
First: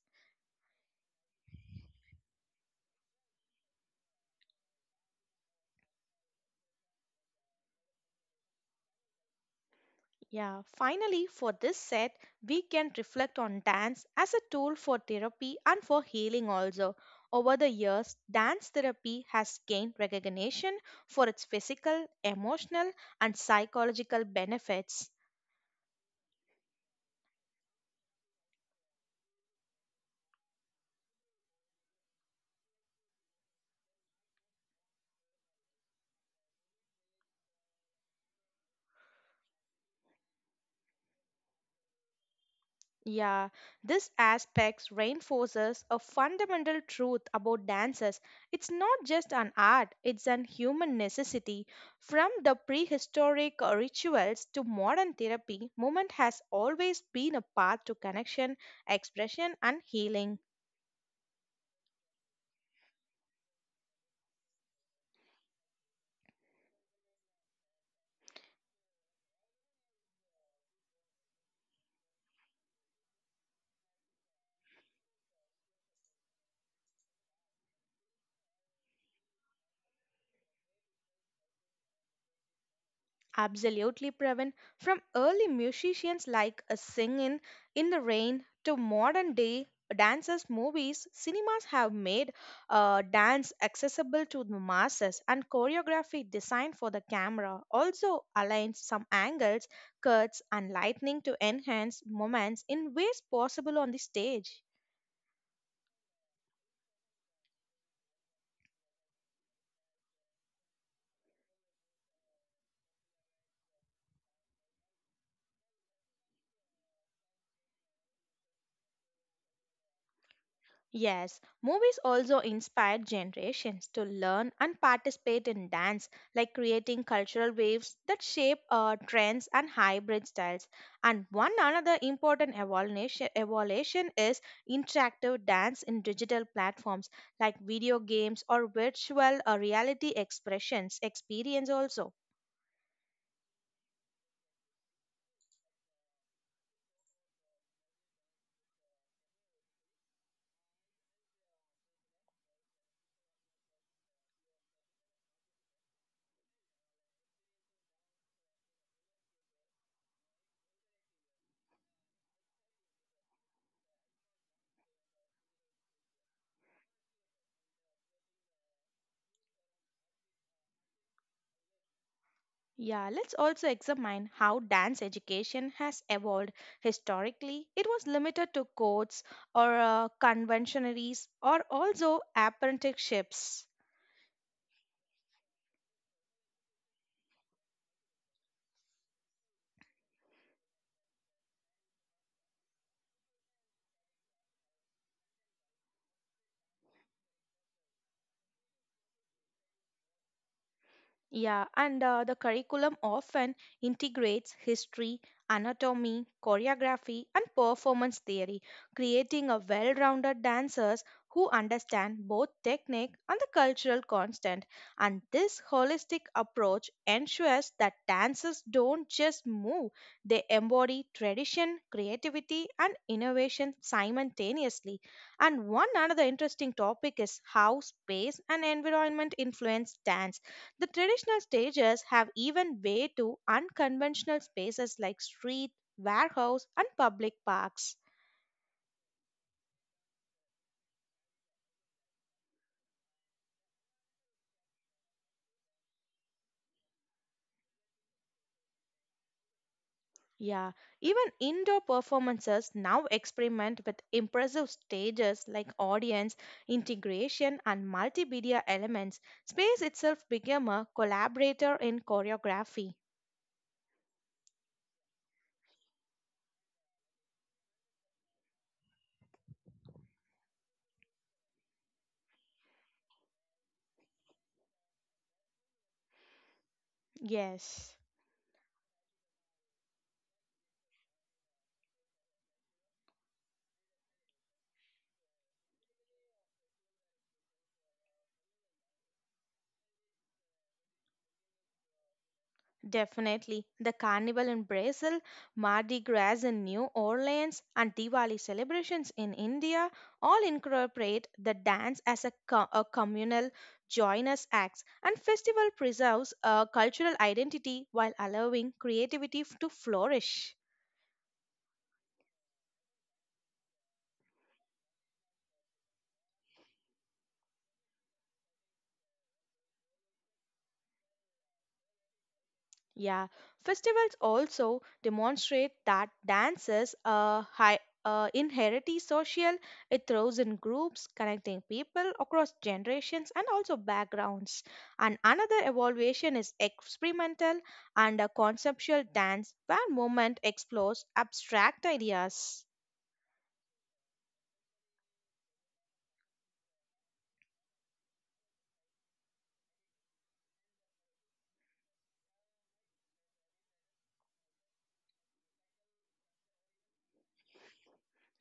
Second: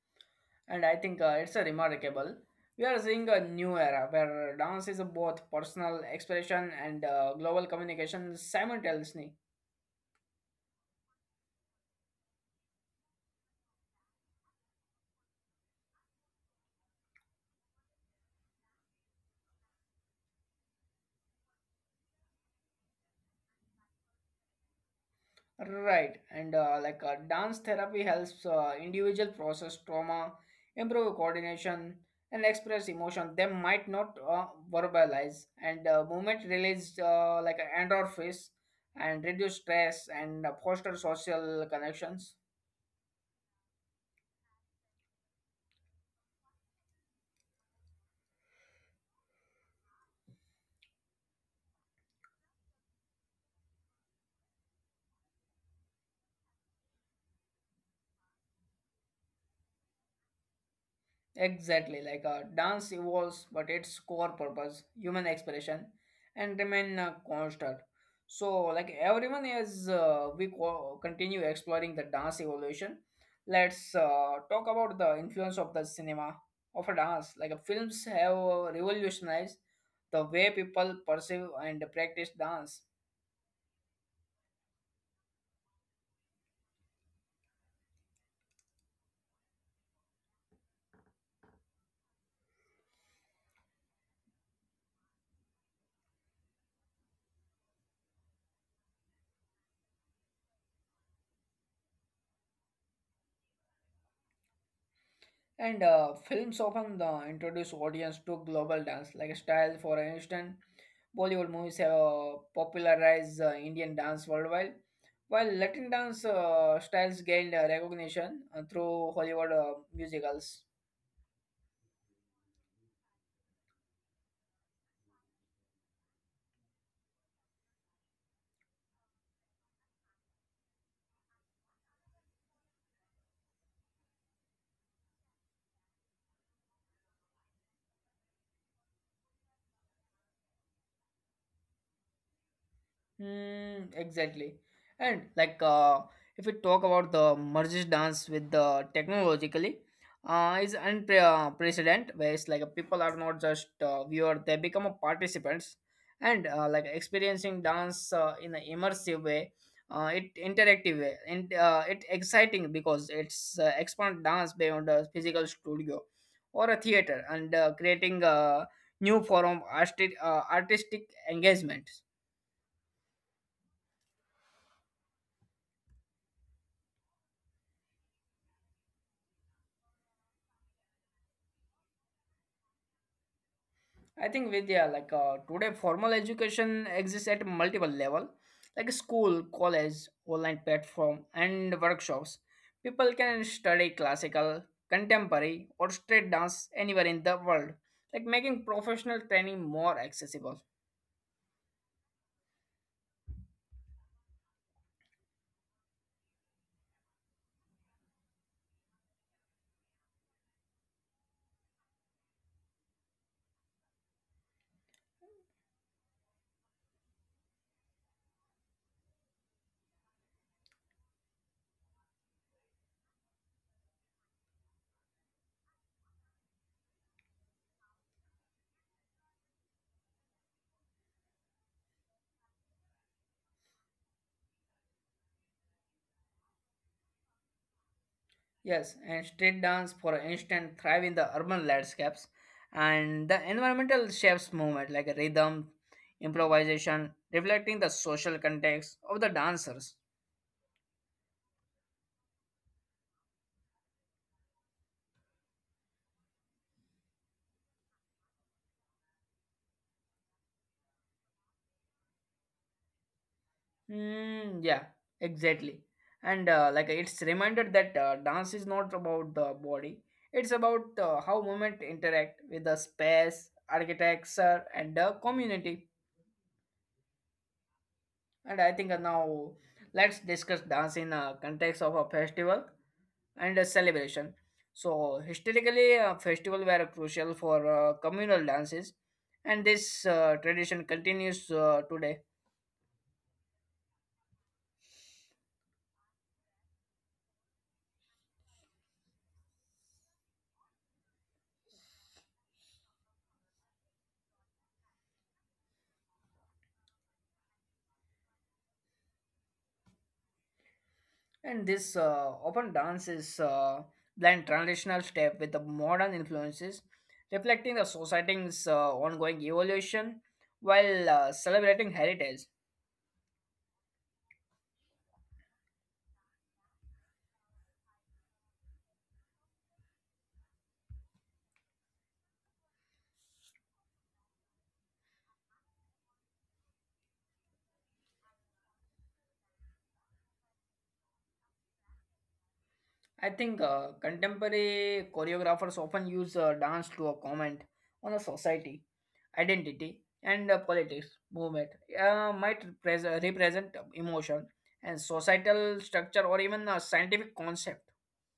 [SPEAKER 2] And I think it's a remarkable. We are seeing a new era where dance is both personal expression and global communication simultaneously.
[SPEAKER 1] Yeah, finally, for this set, we can reflect on dance as a tool for therapy and for healing also. Over the years, dance therapy has gained recognition for its physical, emotional, and psychological benefits.
[SPEAKER 2] Right, and like dance therapy helps individual process trauma, improve coordination, and express emotion. They might not verbalize, and movement release like endorphins and reduce stress and foster social connections.
[SPEAKER 1] Yeah, this aspect reinforces a fundamental truth about dances. It's not just an art, it's an human necessity. From the prehistoric rituals to modern therapy, movement has always been a path to connection, expression, and healing.
[SPEAKER 2] Exactly, like a dance evolves, but its core purpose, human expression, and remain constant. So, like everyone, as we continue exploring the dance evolution, let's talk about the influence of the cinema of a dance. Like films have revolutionized the way people perceive and practice dance.
[SPEAKER 1] Absolutely, Pravin. From early musicians like a singing in the rain to modern day dances, movies, cinemas have made dance accessible to the masses and choreography designed for the camera also aligns some angles, cuts, and lightning to enhance moments in ways possible on the stage.
[SPEAKER 2] And films often introduce audience to global dance, like style. For instance, Bollywood movies have popularized Indian dance worldwide, while Latin dance styles gained recognition through Hollywood musicals.
[SPEAKER 1] Yes, movies also inspired generations to learn and participate in dance, like creating cultural waves that shape trends and hybrid styles. And one another important evolution, evolution is interactive dance in digital platforms like video games or virtual reality expressions experience also.
[SPEAKER 2] Hmm, exactly. And like if we talk about the merges dance with the technologically, is unprecedented where it's like people are not just viewer, they become a participants and like experiencing dance in an immersive way, it interactive way and it exciting because it's expand dance beyond a physical studio or a theater and creating a new form of artistic, artistic engagement.
[SPEAKER 1] Yeah, let's also examine how dance education has evolved. Historically, it was limited to courts or conventionaries or also apprenticeships.
[SPEAKER 2] I think Vidya, like today formal education exists at multiple level, like school, college, online platform, and workshops. People can study classical, contemporary, or street dance anywhere in the world, like making professional training more accessible.
[SPEAKER 1] Yeah, and the curriculum often integrates history, anatomy, choreography, and performance theory, creating a well rounded dancers who understand both technique and the cultural constant. And this holistic approach ensures that dancers don't just move, they embody tradition, creativity, and innovation simultaneously. And one another interesting topic is how space and environment influence dance the traditional stages have even way to unconventional spaces like street, warehouse, and public parks.
[SPEAKER 2] Yes, and street dance, for instance, thrive in the urban landscapes, and the environmental shapes movement, like rhythm, improvisation, reflecting the social context of the dancers.
[SPEAKER 1] Yeah, even indoor performances now experiment with impressive stages like audience, integration, and multimedia elements. Space itself became a collaborator in choreography.
[SPEAKER 2] Mm, yeah, exactly. And like it's reminded that dance is not about the body; it's about how movement interact with the space, architecture, and the community.
[SPEAKER 1] Yes.
[SPEAKER 2] And I think now let's discuss dance in context of a festival and a celebration. So historically, festival were crucial for communal dances, and this tradition continues today.
[SPEAKER 1] Definitely. The carnival in Brazil, Mardi Gras in New Orleans, and Diwali celebrations in India all incorporate the dance as a, a communal joinous acts and festival preserves a cultural identity while allowing creativity to flourish.
[SPEAKER 2] And this open dance is blend transitional step with the modern influences, reflecting the society's ongoing evolution while celebrating heritage.
[SPEAKER 1] Yeah, festivals also demonstrate that dances inherently social. It throws in groups, connecting people across generations and also backgrounds. And another evaluation is experimental and a conceptual dance, where movement explores abstract ideas.
[SPEAKER 2] I think contemporary choreographers often use dance to comment on the society, identity, and politics movement. Might represent emotion and societal structure or even a scientific concept.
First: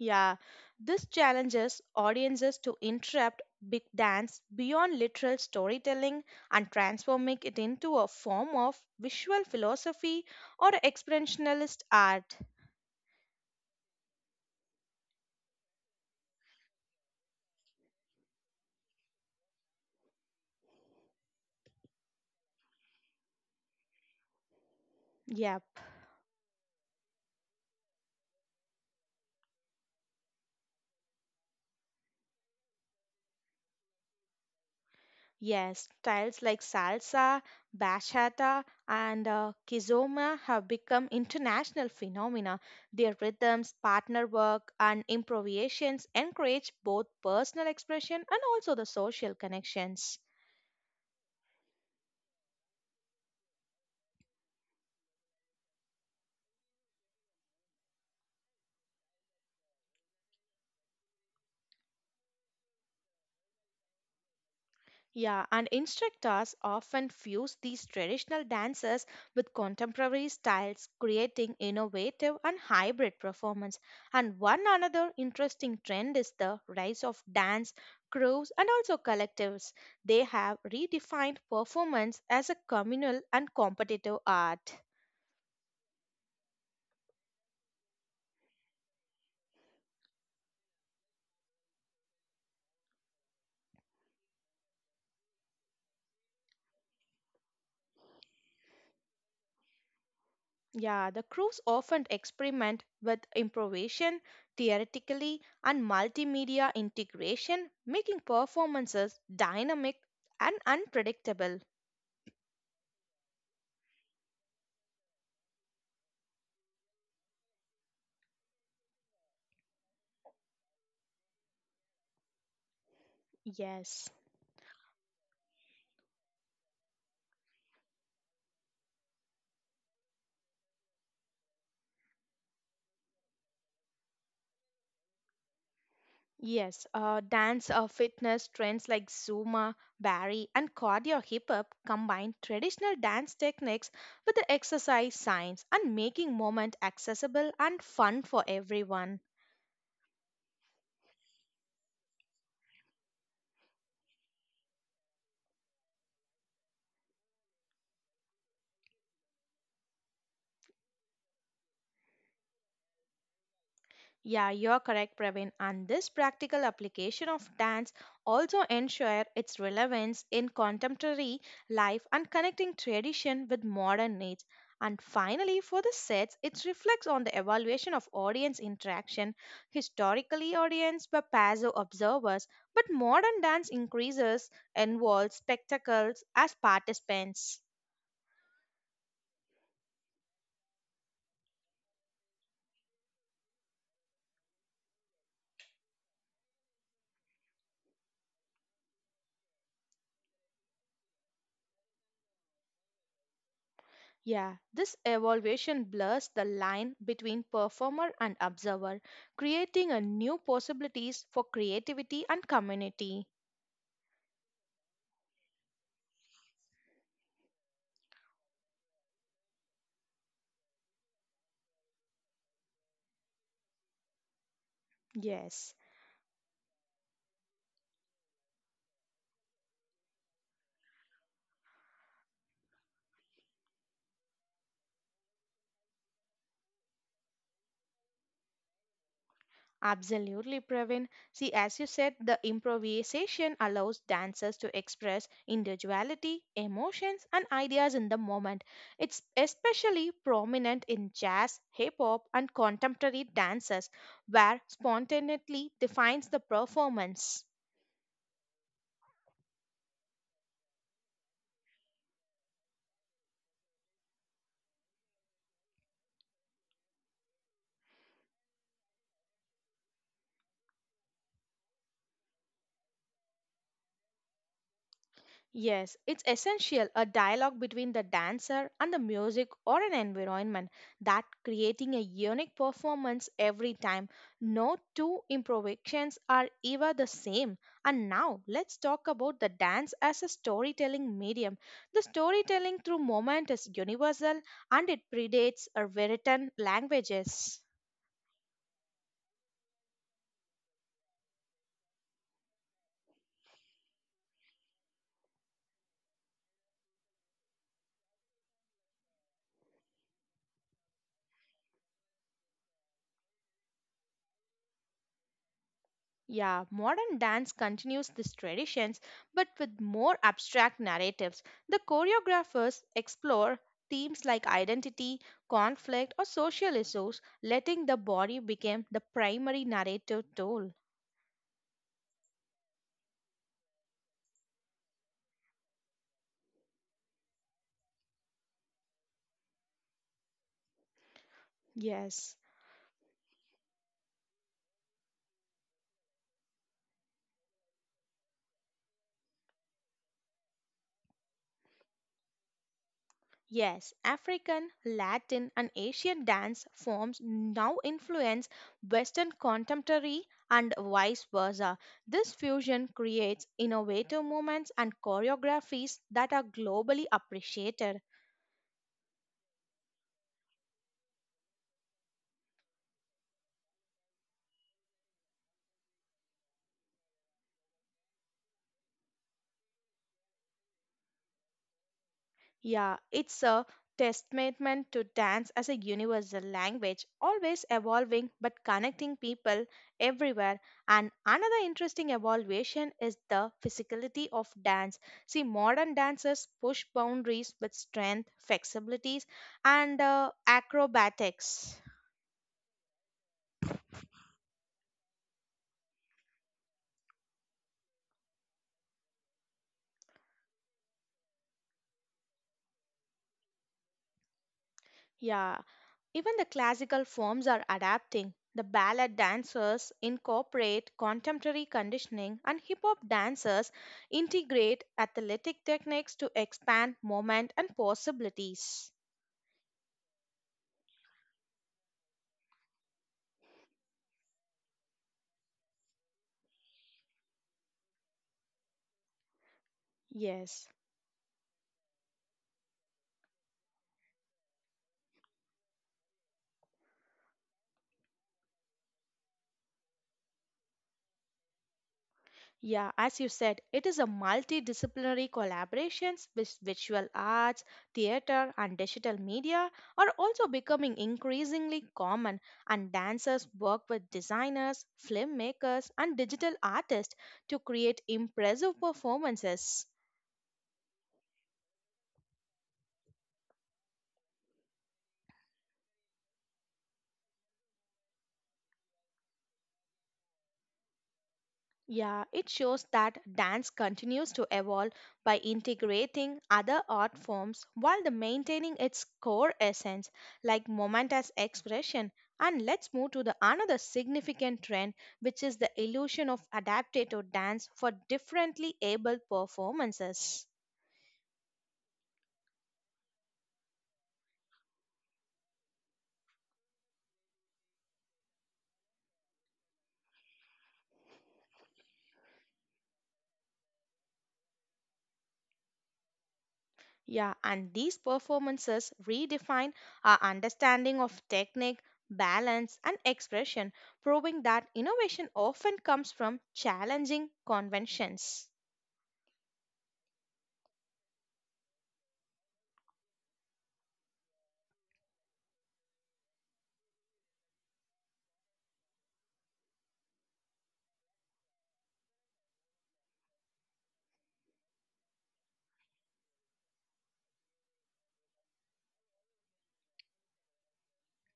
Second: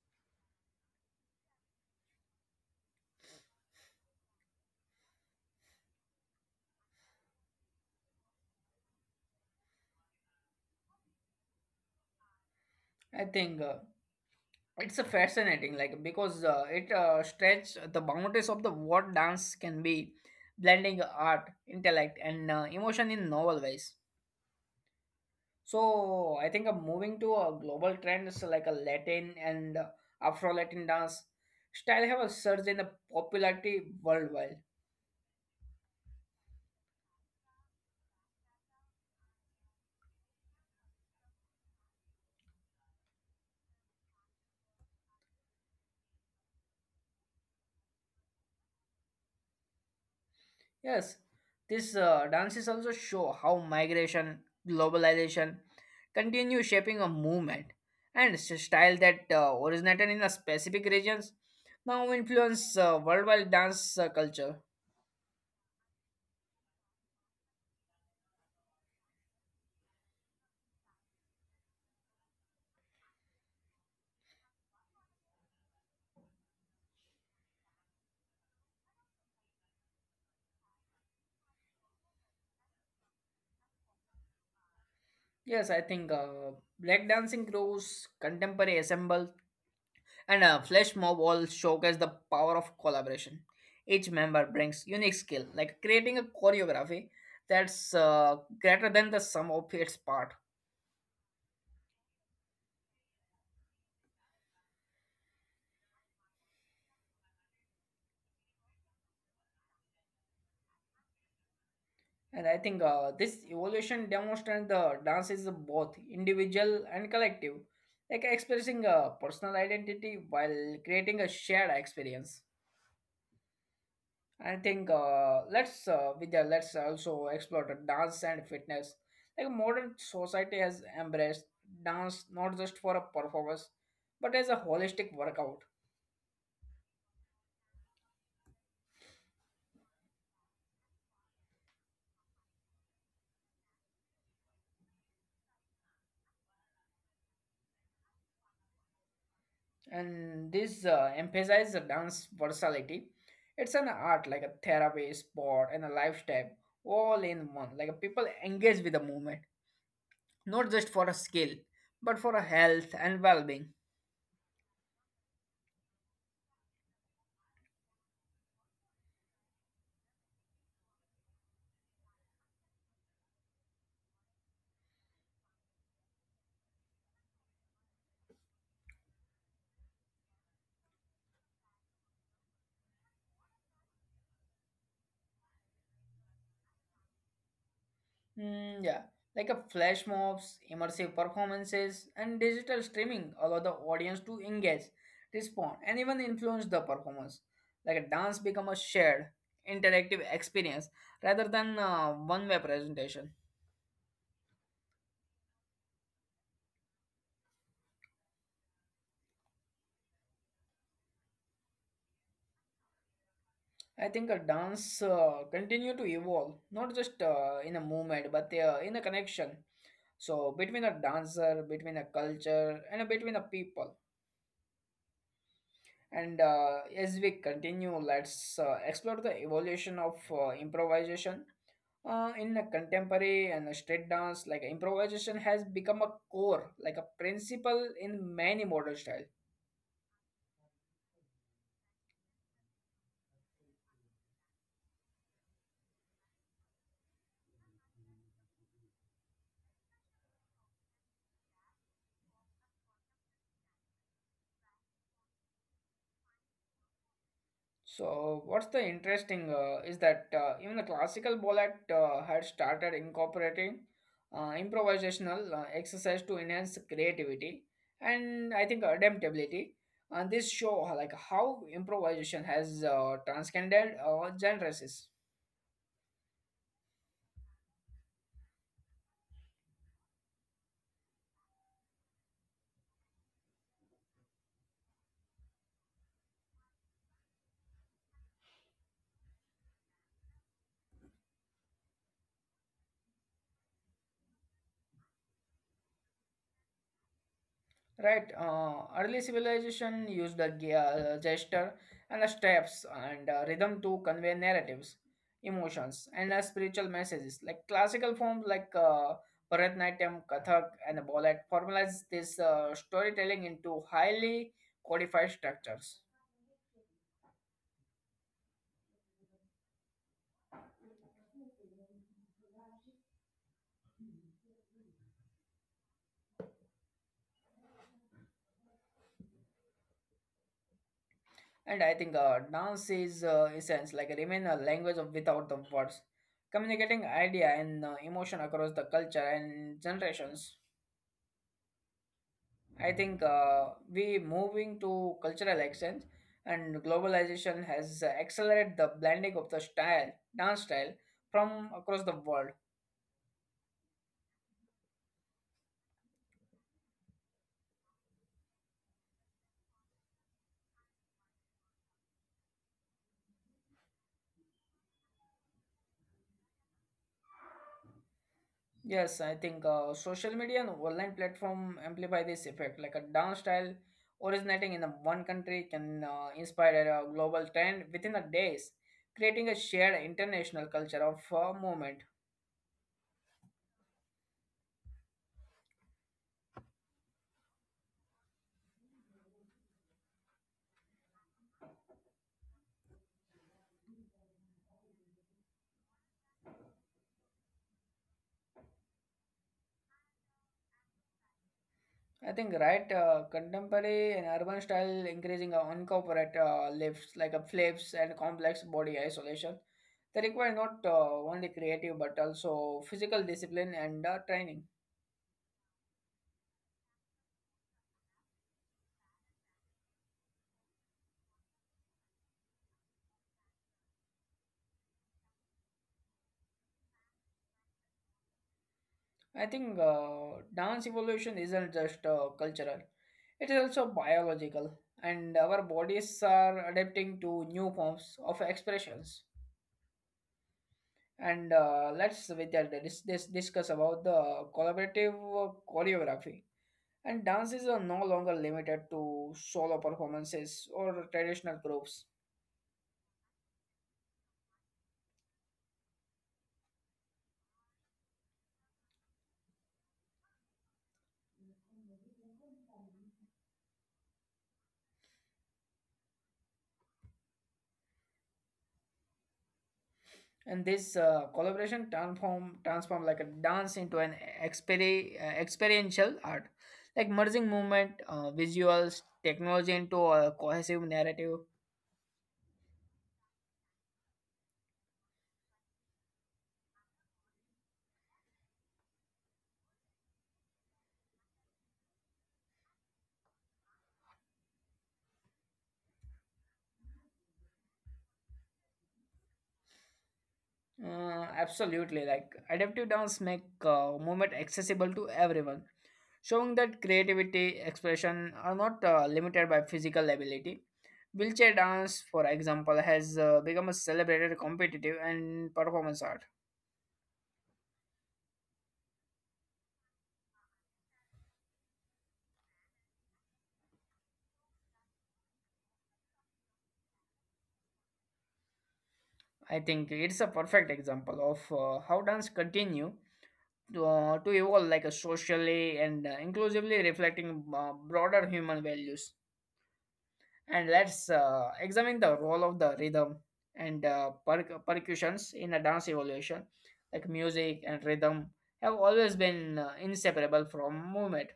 [SPEAKER 1] Yeah, this challenges audiences to interrupt big dance beyond literal storytelling and transforming it into a form of visual philosophy or expressionist art.
[SPEAKER 2] I think. It's a fascinating like because it stretch the boundaries of the what dance can be, blending art, intellect and emotion in novel ways.
[SPEAKER 1] Yep,
[SPEAKER 2] So I think I'm moving to a global trends, like a Latin and Afro Latin dance style have a surge in the popularity worldwide.
[SPEAKER 1] yes, styles like salsa, bachata, and kizomba have become international phenomena. Their rhythms, partner work, and improvisations encourage both personal expression and also the social connections.
[SPEAKER 2] Yes, these dances also show how migration, globalization continue shaping a movement and style that originated in a specific regions now influence worldwide dance culture.
[SPEAKER 1] Yeah, and instructors often fuse these traditional dances with contemporary styles, creating innovative and hybrid performance. And one another interesting trend is the rise of dance crews and also collectives. They have redefined performance as a communal and competitive art.
[SPEAKER 2] Yes, I think black dancing crews, contemporary ensemble, and flash mob all showcase the power of collaboration. Each member brings unique skill, like creating a choreography that's greater than the sum of its part.
[SPEAKER 1] Yeah, the crews often experiment with improvisation, theoretically, and multimedia integration, making performances dynamic and unpredictable.
[SPEAKER 2] And I think this evolution demonstrates the dance is both individual and collective, like expressing a personal identity while creating a shared experience.
[SPEAKER 1] Yes.
[SPEAKER 2] I think let's Vidya, let's also explore the dance and fitness. Like modern society has embraced dance not just for a performance, but as a holistic workout.
[SPEAKER 1] Yes, dance or fitness trends like Zumba, Barry, and cardio hip hop combine traditional dance techniques with the exercise science and making moment accessible and fun for everyone.
[SPEAKER 2] And this emphasizes the dance versatility. It's an art, like a therapy, sport and a lifestyle, all in one. Like people engage with the movement, not just for a skill but for a health and well-being.
[SPEAKER 1] Yeah, you're correct, Praveen. And this practical application of dance also ensure its relevance in contemporary life and connecting tradition with modern needs. And finally, for the sets, it reflects on the evaluation of audience interaction. Historically, audience were passive observers, but modern dance increases involves spectacles as participants.
[SPEAKER 2] Mm, yeah, like a flash mobs, immersive performances and digital streaming allow the audience to engage, respond and even influence the performance, like a dance become a shared interactive experience rather than one-way presentation.
[SPEAKER 1] Yeah, this evaluation blurs the line between performer and observer, creating a new possibilities for creativity and community.
[SPEAKER 2] I think a dance continue to evolve, not just in a movement, but in a connection. So between a dancer, between a culture, and between a people.
[SPEAKER 1] Yes,
[SPEAKER 2] And as we continue, let's explore the evolution of improvisation in a contemporary and a street dance. Like improvisation has become a core, like a principle in many modern styles.
[SPEAKER 1] absolutely, Praveen. See, as you said, the improvisation allows dancers to express individuality, emotions, and ideas in the moment. It's especially prominent in jazz, hip hop, and contemporary dances, where spontaneity defines the performance.
[SPEAKER 2] So, what's the interesting is that even the classical ballet had started incorporating improvisational exercise to enhance creativity and I think adaptability. And this show like how improvisation has transcended genres.
[SPEAKER 1] Yes, it's essential a dialogue between the dancer and the music or an environment that creating a unique performance every time. No two improvisations are ever the same. And now let's talk about the dance as a storytelling medium. The storytelling through movement is universal and it predates our written languages.
[SPEAKER 2] Right, early civilization used the gesture and the steps and rhythm to convey narratives, emotions, and spiritual messages. Like classical forms like Bharatanatyam, Kathak, and ballet formalize this storytelling into highly codified structures.
[SPEAKER 1] Yeah, modern dance continues these traditions but with more abstract narratives. The choreographers explore themes like identity, conflict, or social issues, letting the body become the primary narrative tool.
[SPEAKER 2] And I think dance is, in sense, like remain a language of without the words, communicating idea and emotion across the culture and generations.
[SPEAKER 1] Yes.
[SPEAKER 2] I think we moving to cultural exchange and globalization has accelerated the blending of the style, dance style from across the world.
[SPEAKER 1] Yes, African, Latin, and Asian dance forms now influence Western contemporary and vice versa. This fusion creates innovative movements and choreographies that are globally appreciated.
[SPEAKER 2] Yes, I think social media and online platform amplify this effect. Like a dance style originating in the one country can inspire a global trend within the days, creating a shared international culture of movement.
[SPEAKER 1] Yeah, it's a testament to dance as a universal language, always evolving but connecting people everywhere. And another interesting evolution is the physicality of dance. See, modern dancers push boundaries with strength, flexibilities, and acrobatics.
[SPEAKER 2] I think right, contemporary and urban style increasing uncorporate lifts like a flips and complex body isolation. They require not only creative but also physical discipline and training.
[SPEAKER 1] Yeah. Even the classical forms are adapting. The ballet dancers incorporate contemporary conditioning, and hip hop dancers integrate athletic techniques to expand movement and possibilities.
[SPEAKER 2] I think dance evolution isn't just cultural; it is also biological, and our bodies are adapting to new forms of expressions.
[SPEAKER 1] Yes.
[SPEAKER 2] And let's with that, discuss about the collaborative choreography. And dances are no longer limited to solo performances or traditional groups.
[SPEAKER 1] Yeah, as you said, it is a multidisciplinary collaborations with visual arts, theater, and digital media are also becoming increasingly common, and dancers work with designers, filmmakers, and digital artists to create impressive performances.
[SPEAKER 2] And this collaboration transform like a dance into an experiential art, like merging movement, visuals, technology into a cohesive narrative.
[SPEAKER 1] Yeah, it shows that dance continues to evolve by integrating other art forms while the maintaining its core essence, like momentous expression. And let's move to the another significant trend, which is the illusion of adapted to dance for differently able performances.
[SPEAKER 2] Absolutely, like adaptive dance make movement accessible to everyone, showing that creativity expression are not limited by physical ability. Wheelchair dance, for example, has become a celebrated competitive and performance art.
[SPEAKER 1] Yeah, and these performances redefine our understanding of technique, balance, and expression, proving that innovation often comes from challenging conventions.
[SPEAKER 2] I think it's a perfect example of how dance continue to evolve like a socially and inclusively reflecting broader human values. And let's examine the role of the rhythm and percussions in the dance evolution, like music and rhythm have always been inseparable from movement.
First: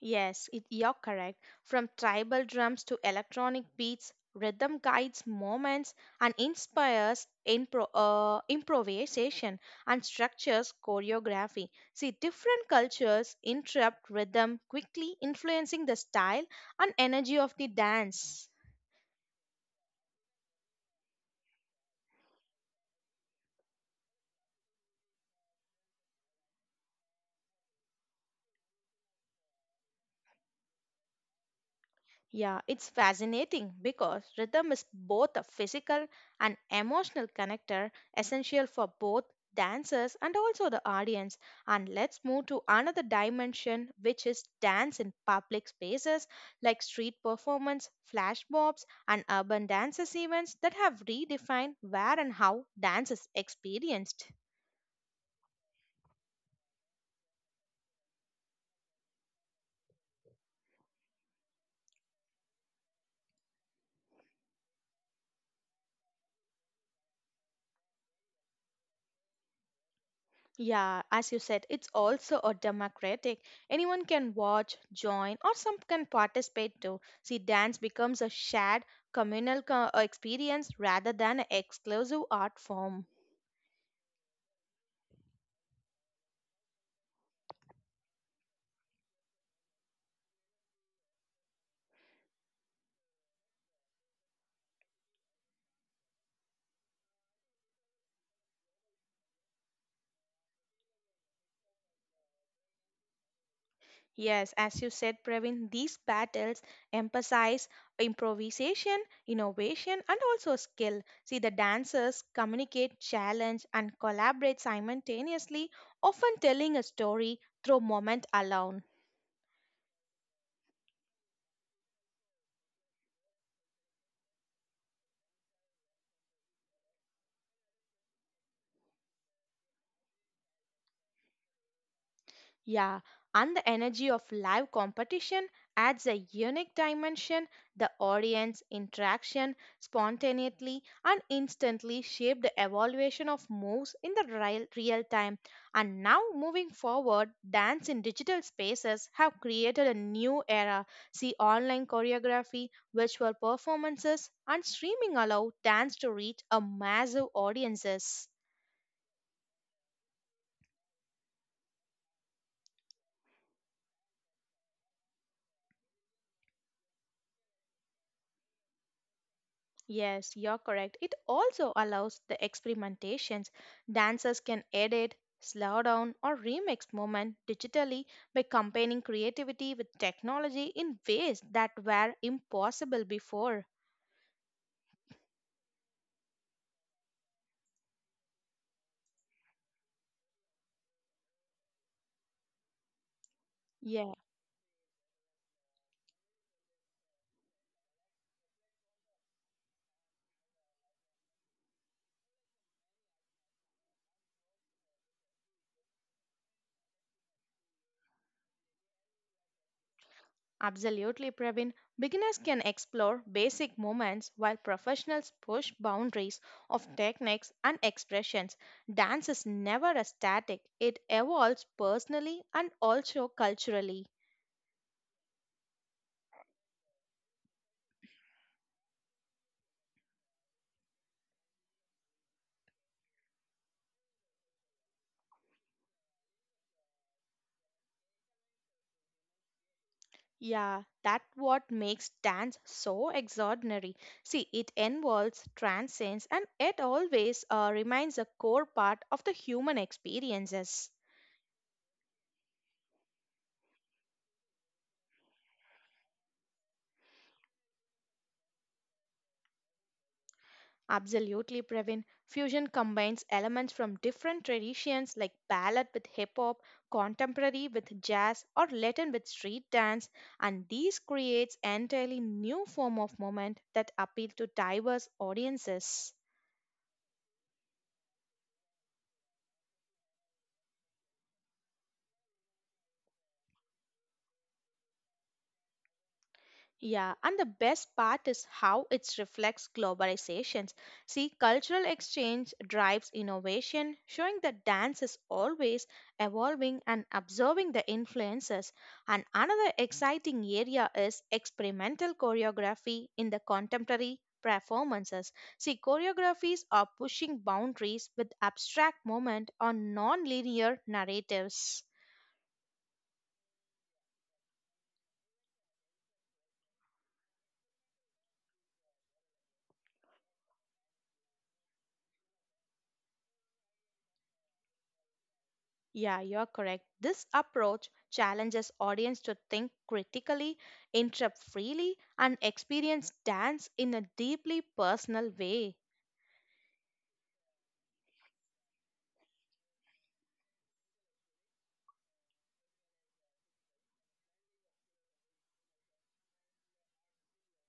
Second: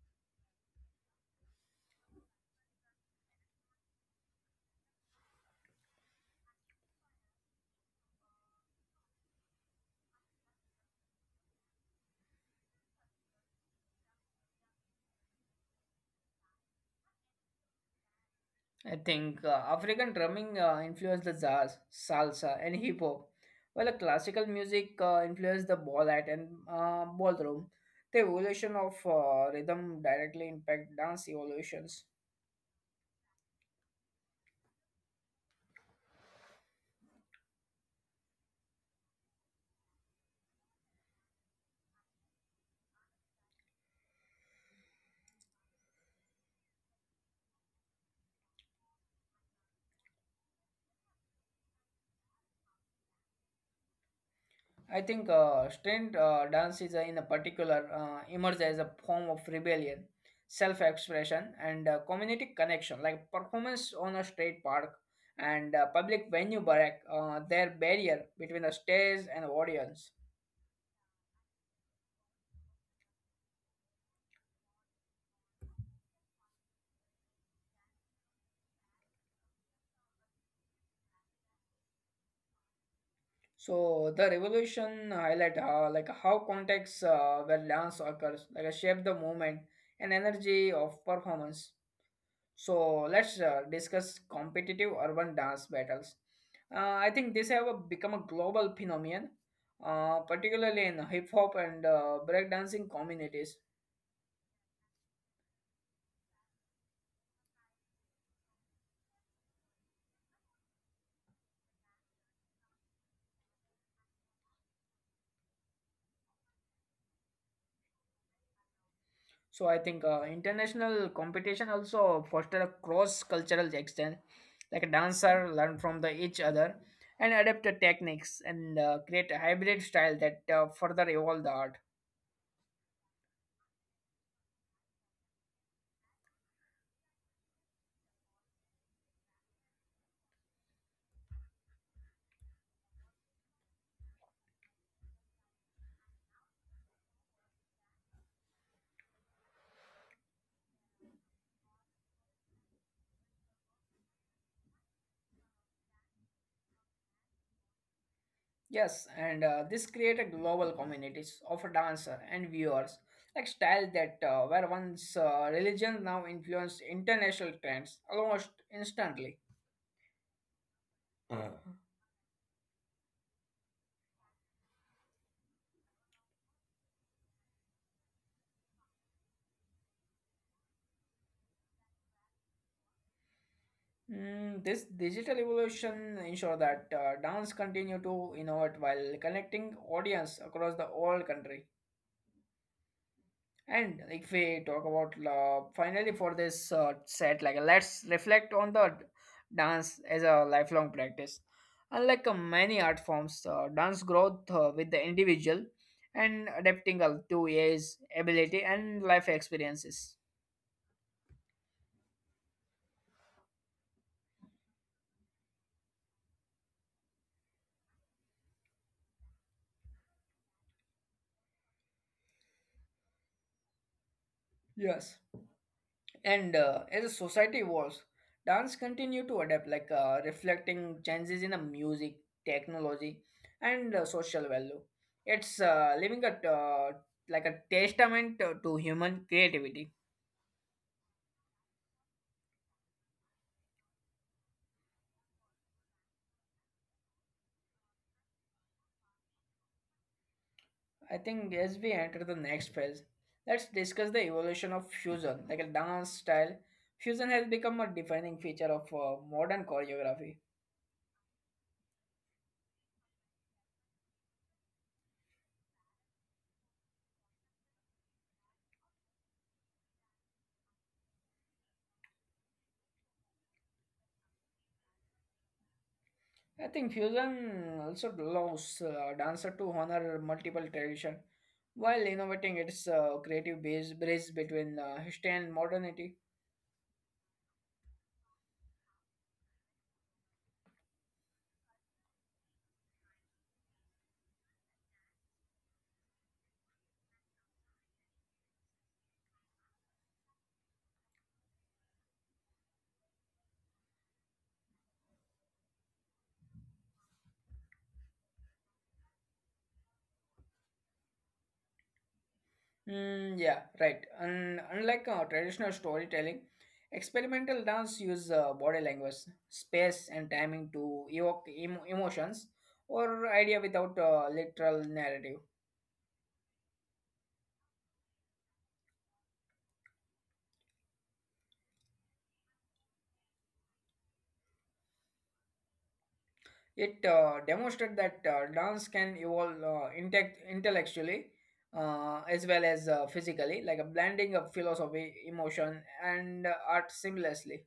[SPEAKER 1] Yes, it, you're correct. From tribal drums to electronic beats, rhythm guides moments and inspires improvisation and structures choreography. See, different cultures interrupt rhythm quickly, influencing the style and energy of the dance.
[SPEAKER 2] I think African drumming influenced the jazz, salsa, and hip hop, while the classical music influenced the ballet and ballroom. The evolution of rhythm directly impact dance evolutions.
[SPEAKER 1] Yeah, it's fascinating because rhythm is both a physical and emotional connector essential for both dancers and also the audience. And let's move to another dimension, which is dance in public spaces like street performance, flash mobs, and urban dances events that have redefined where and how dance is experienced.
[SPEAKER 2] I think street dance is in a particular emerged as a form of rebellion, self-expression, and community connection, like performance on a street park and public venue break their barrier between the stage and audience.
[SPEAKER 1] Yeah, as you said, it's also a democratic. Anyone can watch, join, or some can participate too. See, dance becomes a shared communal experience rather than an exclusive art form.
[SPEAKER 2] So the revolution highlight like how contexts where dance occurs like shape the movement and energy of performance. So let's discuss competitive urban dance battles. I think this have a, become a global phenomenon, particularly in hip hop and breakdancing communities.
[SPEAKER 1] Yes, as you said, Praveen, these battles emphasize improvisation, innovation, and also skill. See, the dancers communicate, challenge, and collaborate simultaneously, often telling a story through moment alone.
[SPEAKER 2] So I think international competition also foster a cross-cultural exchange, like a dancer learn from the each other and adapt the techniques and create a hybrid style that further evolve the art.
[SPEAKER 1] Yeah, and the energy of live competition adds a unique dimension. The audience interaction spontaneously and instantly shaped the evaluation of moves in the real, real time. And now, moving forward, dance in digital spaces have created a new era. See online choreography, virtual performances, and streaming allow dance to reach a massive audiences.
[SPEAKER 2] Yes, and this create a global communities of a dancer and viewers, like style that where one's religion now influence international trends almost instantly.
[SPEAKER 1] Yes, you're correct. It also allows the experimentations. Dancers can edit, slow down, or remix movement digitally by combining creativity with technology in ways that were impossible before.
[SPEAKER 2] Mm, this digital evolution ensure that dance continue to innovate while connecting audience across the whole country. And
[SPEAKER 1] Yeah,
[SPEAKER 2] like, if we talk about finally for this set, like let's reflect on the dance as a lifelong practice. Unlike many art forms, dance growth with the individual and adapting to age, ability, and life experiences.
[SPEAKER 1] absolutely, Praveen. Beginners can explore basic movements while professionals push boundaries of techniques and expressions. Dance is never a static, it evolves personally and also culturally.
[SPEAKER 2] Yes. And as the society evolves, dance continue to adapt, like reflecting changes in the music, technology, and social value. It's living a like a testament to human creativity.
[SPEAKER 1] Yeah, that what makes dance so extraordinary. See, it involves, transcends, and it always remains a core part of the human experiences.
[SPEAKER 2] I think as we enter the next phase, let's discuss the evolution of fusion, like a dance style. Fusion has become a defining feature of modern choreography.
[SPEAKER 1] Absolutely, Praveen. Fusion combines elements from different traditions like ballad with hip hop, contemporary with jazz, or Latin with street dance, and these creates entirely new form of moment that appeal to diverse audiences.
[SPEAKER 2] I think fusion also allows dancer to honor multiple tradition while innovating its creative base bridge between history and modernity.
[SPEAKER 1] Yeah, and the best part is how it reflects globalizations. See, cultural exchange drives innovation, showing that dance is always evolving and observing the influences. And another exciting area is experimental choreography in the contemporary performances. See, choreographies are pushing boundaries with abstract movement or non-linear narratives.
[SPEAKER 2] Mm, yeah, right. And unlike traditional storytelling, experimental dance use body language, space, and timing to evoke emotions or idea without literal narrative.
[SPEAKER 1] Yeah, you're correct. This approach challenges audience to think critically, interrupt freely, and experience dance in a deeply personal way.
[SPEAKER 2] It demonstrated that dance can evolve intellectually as well as physically, like a blending of philosophy, emotion, and art seamlessly.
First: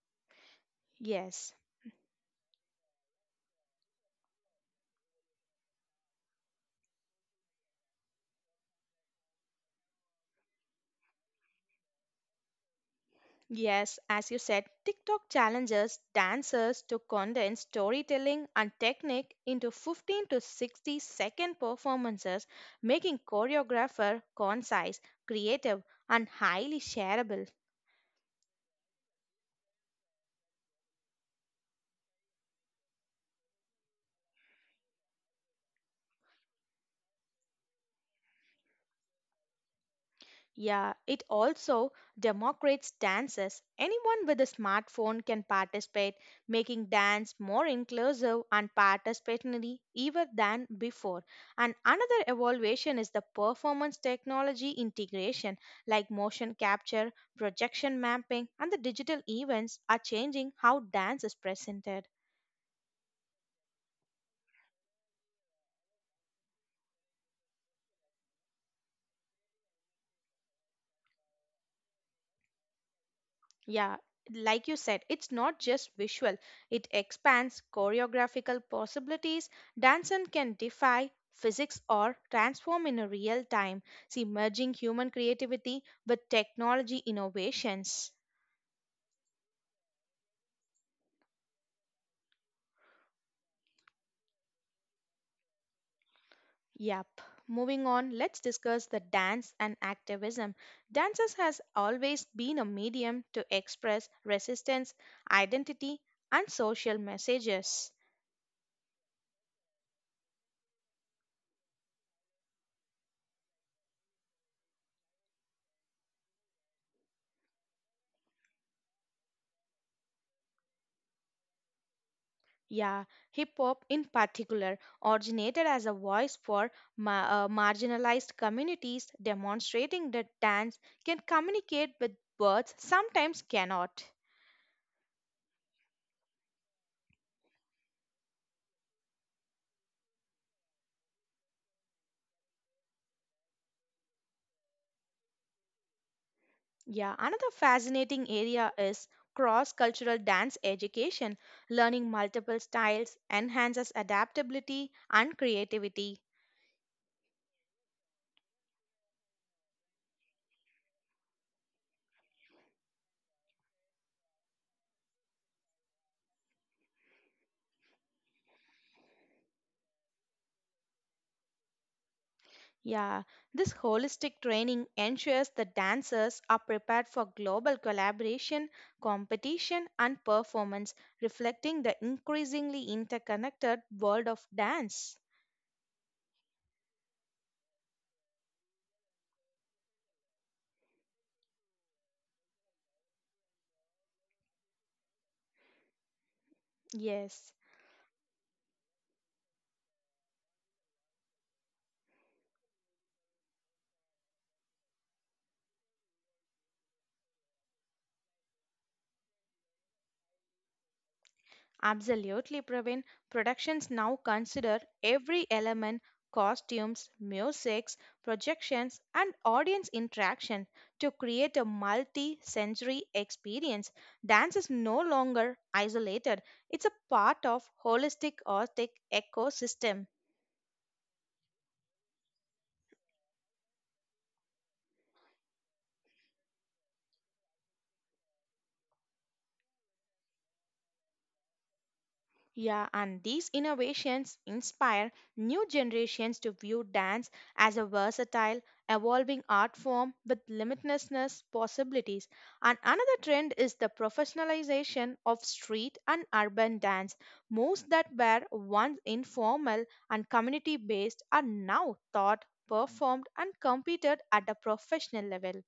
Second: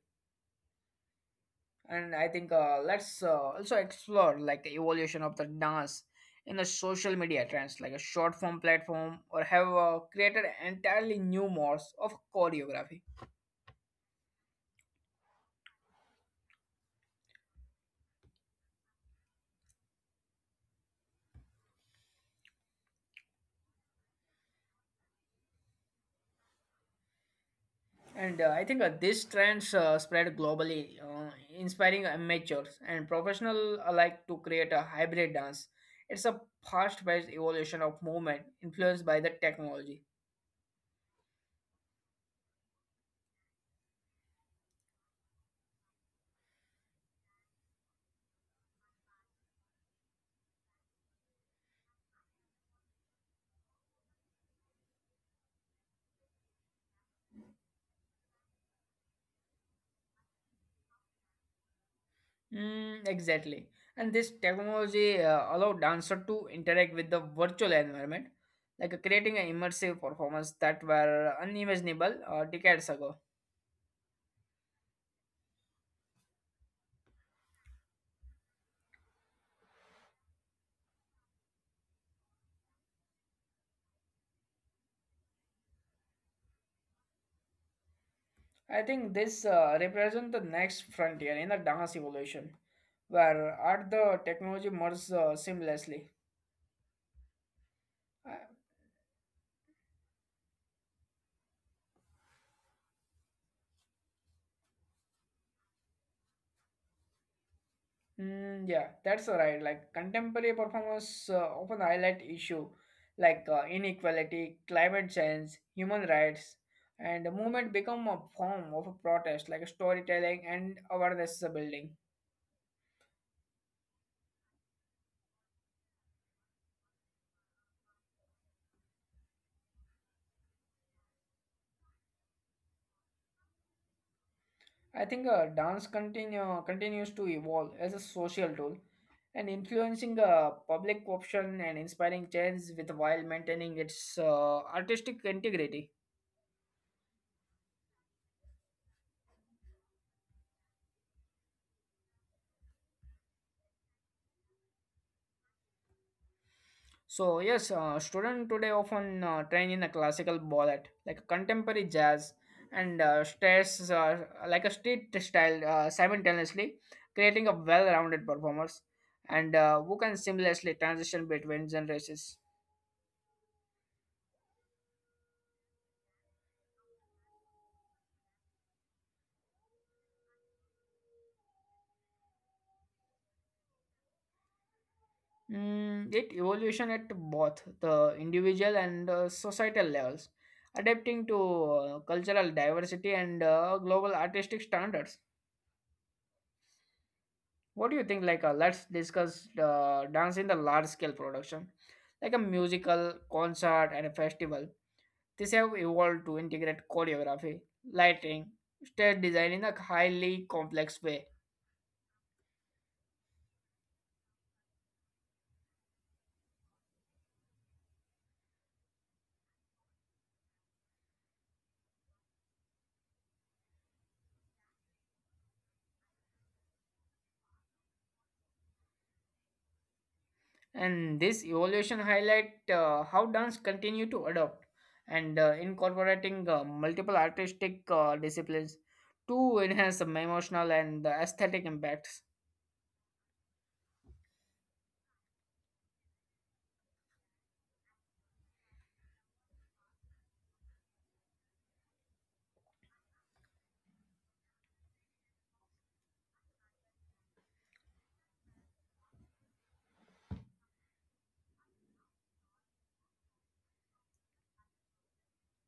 [SPEAKER 1] Yes.
[SPEAKER 2] And I think let's also explore like the evolution of the dance in the social media trends, like a short form platform, or have created entirely new modes of choreography.
[SPEAKER 1] Yes, as you said, TikTok challenges dancers to condense storytelling and technique into 15 to 60 second performances, making choreographer concise, creative, and highly shareable.
[SPEAKER 2] And I think these trends spread globally, inspiring amateurs and professional alike to create a hybrid dance. It's a fast-paced evolution of movement influenced by the technology.
[SPEAKER 1] Yeah, it also democrates dances. Anyone with a smartphone can participate, making dance more inclusive and participatory even than before. And another evaluation is the performance technology integration, like motion capture, projection mapping, and the digital events are changing how dance is presented.
[SPEAKER 2] Mm, exactly. And this technology allow dancer to interact with the virtual environment, like creating an immersive performance that were unimaginable decades ago.
[SPEAKER 1] Yeah, like you said, it's not just visual, it expands choreographical possibilities. Danson can defy physics or transform in a real time. See, merging human creativity with technology innovations.
[SPEAKER 2] I think this represents the next frontier in the dance evolution, where art the technology merges seamlessly.
[SPEAKER 1] Yep. Moving on,
[SPEAKER 2] Uh,
[SPEAKER 1] let's discuss the dance and activism. Dances has always been a medium to express resistance, identity, and social messages.
[SPEAKER 2] yeah, that's right. Like contemporary performers often highlight issue like inequality, climate change, human rights, and the movement become a form of a protest, like storytelling and awareness building.
[SPEAKER 1] Yeah, hip hop in particular originated as a voice for marginalized communities, demonstrating that dance can communicate with words sometimes cannot.
[SPEAKER 2] I think continues to evolve as a social tool and influencing public option and inspiring change with while maintaining its artistic integrity.
[SPEAKER 1] Yeah, another fascinating area is cross cultural dance education. Learning multiple styles enhances adaptability and creativity.
[SPEAKER 2] So yes, students today often train in a classical ballet, like contemporary jazz, and stays like a street style simultaneously, creating a well-rounded performers and who can seamlessly transition between genres.
[SPEAKER 1] Yeah, this holistic training ensures the dancers are prepared for global collaboration, competition, and performance, reflecting the increasingly interconnected world of dance.
[SPEAKER 2] Mm, it evolution at both the individual and societal levels, adapting to cultural diversity and global artistic standards.
[SPEAKER 1] Yes.
[SPEAKER 2] What do you think? Like, let's discuss dance in the large scale production, like a musical, concert, and a festival. These have evolved to integrate choreography, lighting, stage design in a highly complex way.
[SPEAKER 1] Absolutely, Praveen. Productions now consider every element costumes, musics, projections, and audience interaction to create a multi sensory experience. Dance is no longer isolated, it's a part of holistic artistic ecosystem.
[SPEAKER 2] And this evolution highlight how dance continue to adopt and incorporating multiple artistic disciplines to enhance some emotional and aesthetic impacts.
[SPEAKER 1] Yeah, and these innovations inspire new generations to view dance as a versatile, evolving art form with limitlessness possibilities. And another trend is the professionalization of street and urban dance. Moves that were once informal and community based are now thought, performed, and competed at a professional level.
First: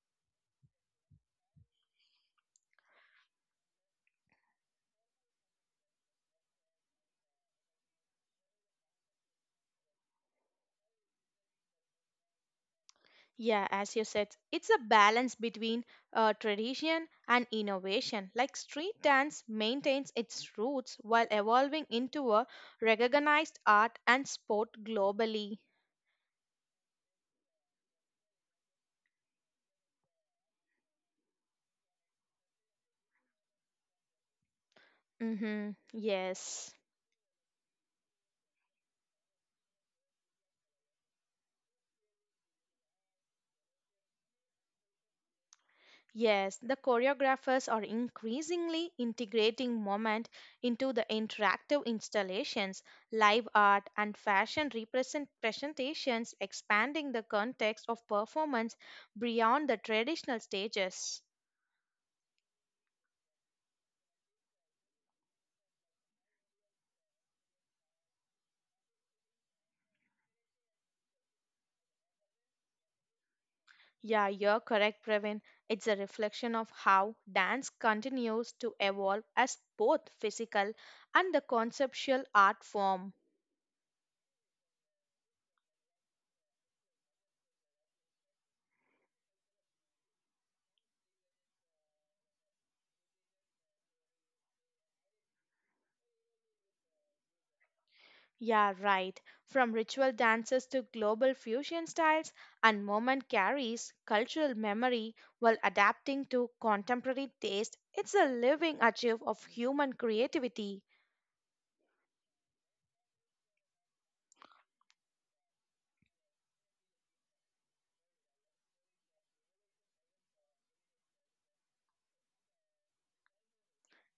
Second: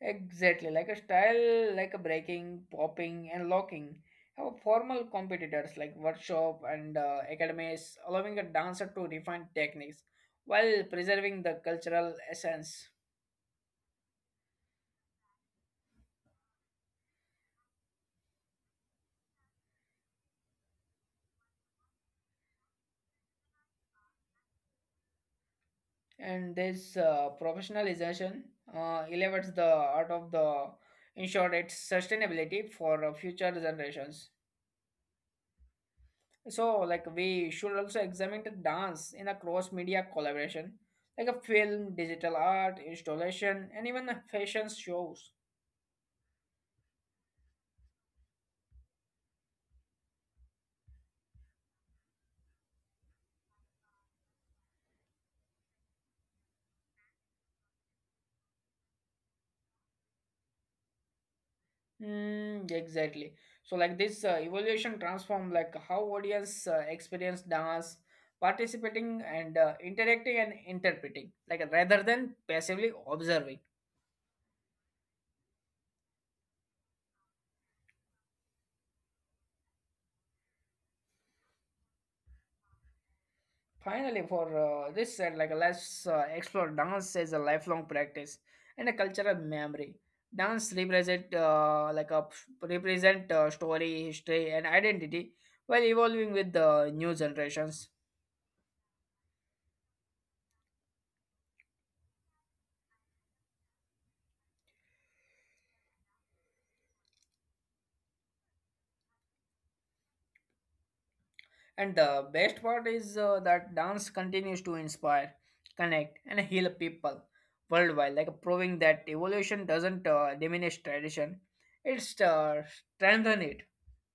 [SPEAKER 2] Exactly like a style like a breaking popping and locking have formal competitors like workshop and academies allowing a dancer to refine techniques while preserving the cultural essence.
[SPEAKER 1] Yeah, as you said, it's a balance between tradition and innovation. Like street dance maintains its roots while evolving into a recognized art and sport globally.
[SPEAKER 2] And this professionalization elevates the art of the ensure its sustainability for future generations.
[SPEAKER 1] Mm-hmm. Yes.
[SPEAKER 2] So like we should also examine the dance in a cross media collaboration like a film digital art installation and even a fashion shows.
[SPEAKER 1] Yes, the choreographers are increasingly integrating movement into the interactive installations, live art, and fashion presentations, expanding the context of performance beyond the traditional stages.
[SPEAKER 2] Mm, exactly. So like this evolution transform like how audience experience dance participating and interacting and interpreting like rather than passively observing.
[SPEAKER 1] Yeah, you're correct, Pravin. It's a reflection of how dance continues to evolve as both physical and the conceptual art form.
[SPEAKER 2] Finally, for this said, like let's explore dance as a lifelong practice and a cultural memory. Dance represent like a represent story, history, and identity while evolving with the new generations.
[SPEAKER 1] Yeah, right. From ritual dances to global fusion styles, and moment carries cultural memory while adapting to contemporary taste. It's a living archive of human creativity.
[SPEAKER 2] And the best part is that dance continues to inspire, connect, and heal people worldwide. Like proving that evolution doesn't diminish tradition; it's strengthen it.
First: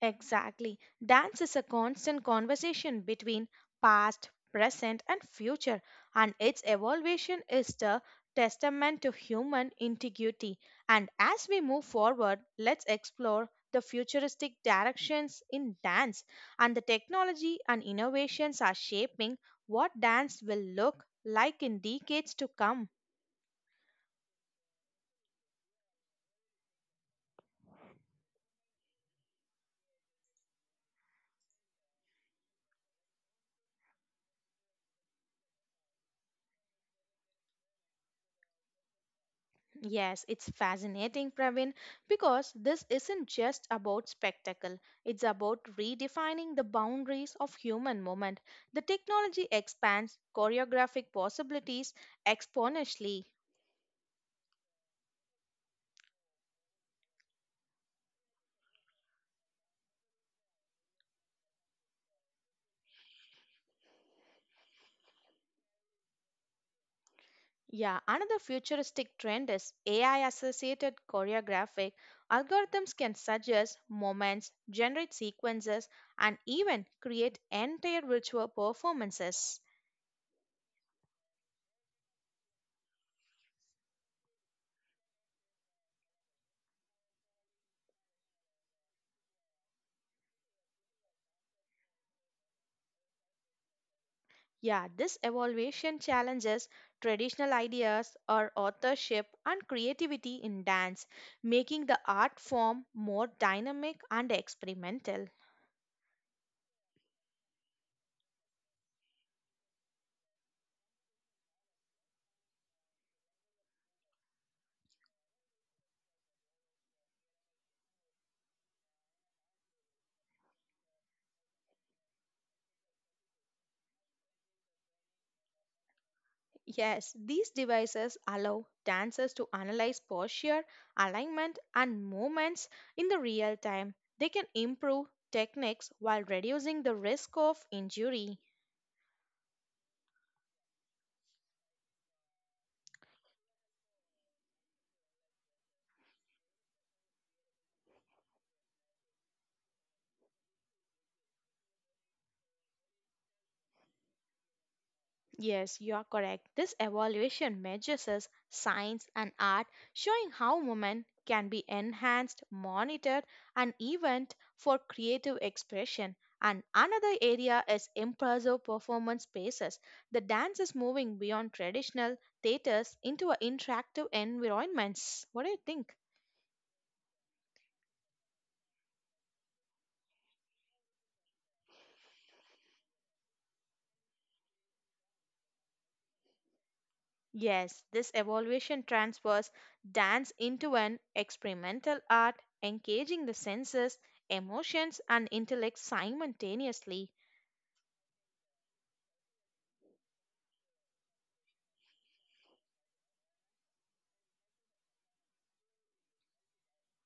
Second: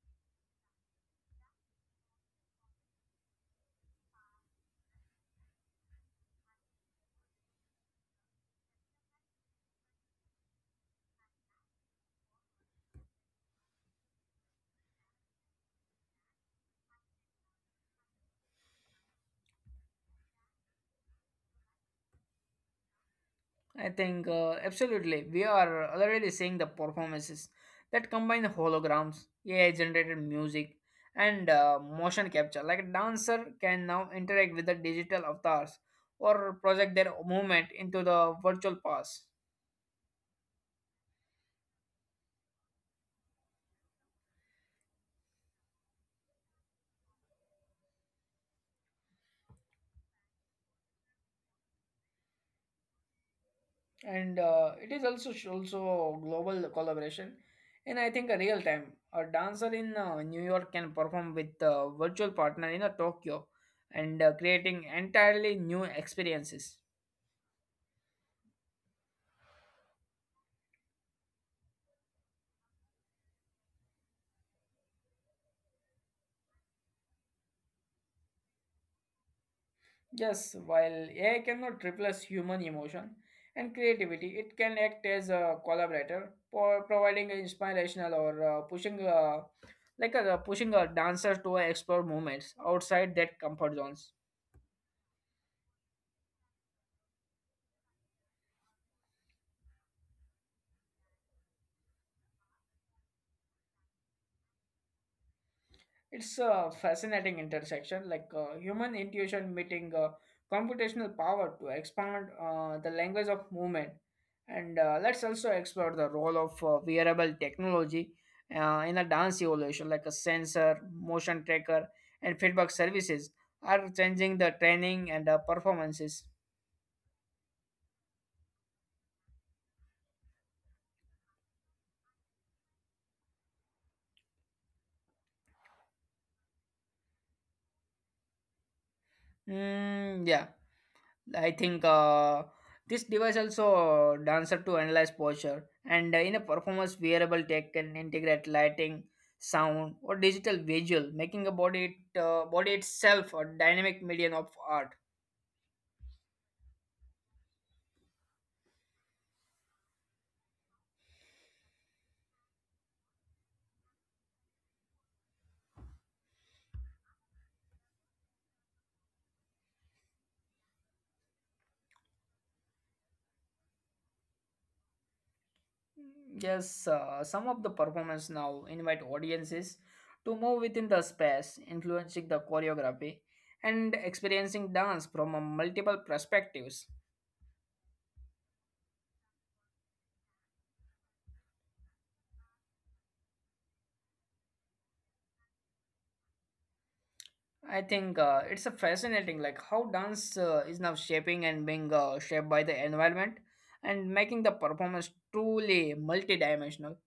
[SPEAKER 1] Exactly. Dance is a constant conversation between past, present, and future, and its evolution is the testament to human integrity. And as we move forward, let's explore the futuristic directions in dance and the technology and innovations are shaping what dance will look like in decades to come.
[SPEAKER 2] I think absolutely. We are already seeing the performances that combine the holograms, AI generated music, and motion capture. Like a dancer can now interact with the digital avatars or project their movement into the virtual past.
[SPEAKER 1] Yes, it's fascinating, Pravin, because this isn't just about spectacle. It's about redefining the boundaries of human movement. The technology expands choreographic possibilities exponentially.
[SPEAKER 2] And it is also global collaboration. And I think a real time, a dancer in New York can perform with a virtual partner in Tokyo and creating entirely new experiences.
[SPEAKER 1] Yeah, another futuristic trend is AI associated choreographic. Algorithms can suggest moments, generate sequences, and even create entire virtual performances.
[SPEAKER 2] Yes, while AI cannot replace human emotion and creativity, it can act as a collaborator for providing inspirational or pushing, pushing a dancer to explore movements outside their comfort zones.
[SPEAKER 1] Yeah, this evaluation challenges traditional ideas or authorship and creativity in dance, making the art form more dynamic and experimental.
[SPEAKER 2] It's a fascinating intersection, like human intuition meeting computational power to expand the language of movement. And let's also explore the role of wearable technology in a dance evolution, like a sensor, motion tracker, and feedback services are changing the training and performances.
[SPEAKER 1] Yes, these devices allow dancers to analyze posture, alignment, and movements in the real time. They can improve techniques while reducing the risk of injury.
[SPEAKER 2] Mm, yeah. I think this device also dancer to analyze posture and in a performance wearable tech can integrate lighting, sound or digital visual, making a body itself a dynamic medium of art.
[SPEAKER 1] Yes, you are correct. This evaluation measures us science and art, showing how women can be enhanced, monitored, and even for creative expression. And another area is impressive performance spaces. The dance is moving beyond traditional theaters into a interactive environments. What do you think?
[SPEAKER 2] Yes, some of the performance now invite audiences to move within the space, influencing the choreography and experiencing dance from multiple perspectives.
[SPEAKER 1] Yes, this evaluation transfers dance into an experimental art, engaging the senses, emotions, and intellect simultaneously.
[SPEAKER 2] I think it's a fascinating, like how dance is now shaping and being shaped by the environment and making the performance truly multidimensional.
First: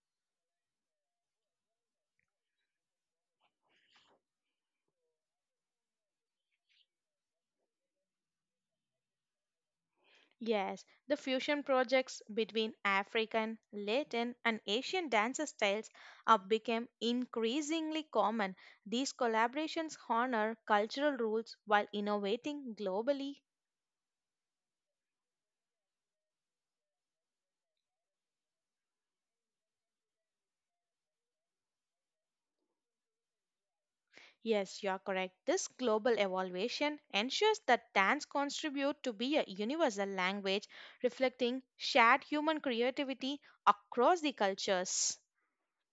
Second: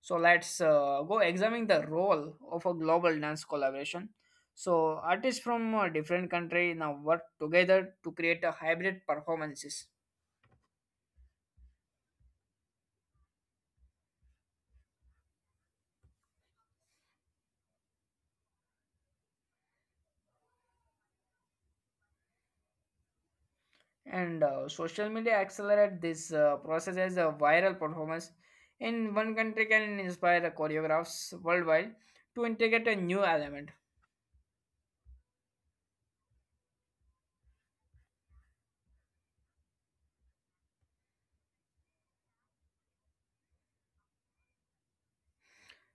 [SPEAKER 2] So let's go examine the role of a global dance collaboration. So artists from a different country now work together to create a hybrid performances,
[SPEAKER 1] Yes, the fusion projects between African, Latin, and Asian dance styles have become increasingly common. These collaborations honor cultural rules while innovating globally.
[SPEAKER 2] and social media accelerate this process as a viral performance. In one country can inspire the choreographs worldwide to integrate a new element.
[SPEAKER 1] Yes, you are correct. This global evaluation ensures that dance contribute to be a universal language reflecting shared human creativity across the cultures.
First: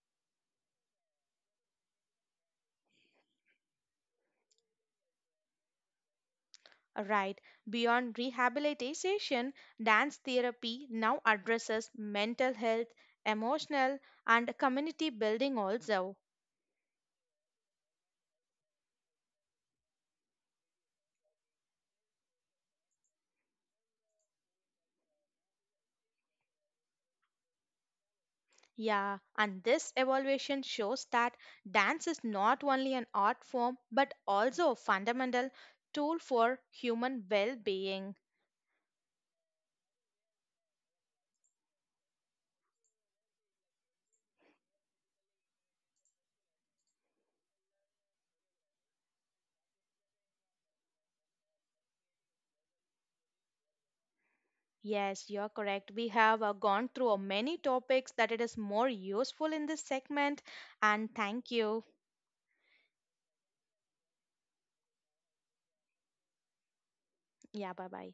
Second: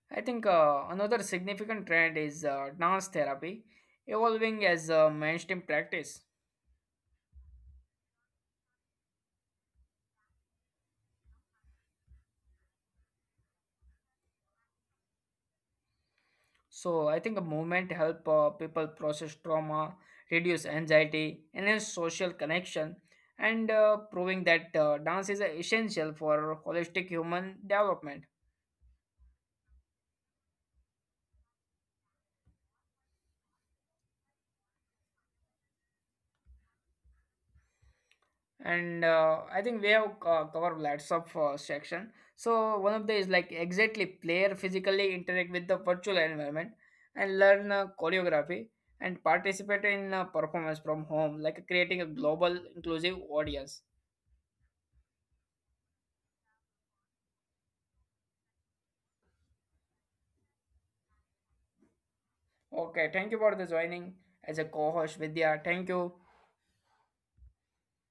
[SPEAKER 2] I think another significant trend is dance therapy evolving as a mainstream practice.
[SPEAKER 1] Right. Beyond rehabilitation, dance therapy now addresses mental health, emotional, and community building also.
[SPEAKER 2] So I think a movement help people process trauma, reduce anxiety, enhance social connection, and proving that dance is essential for holistic human development.
[SPEAKER 1] Yeah, and this evaluation shows that dance is not only an art form but also a fundamental tool for human well being.
[SPEAKER 2] And I think we have covered lots of section. So one of the is like exactly player physically interact with the virtual environment and learn choreography and participate in performance from home like creating a global inclusive audience.
[SPEAKER 1] Yes, you're correct. We have gone through many topics that it is more useful in this segment. And thank you.
[SPEAKER 2] Okay, thank you for the joining as a co-host Vidya, thank you.
[SPEAKER 1] Yeah, bye bye.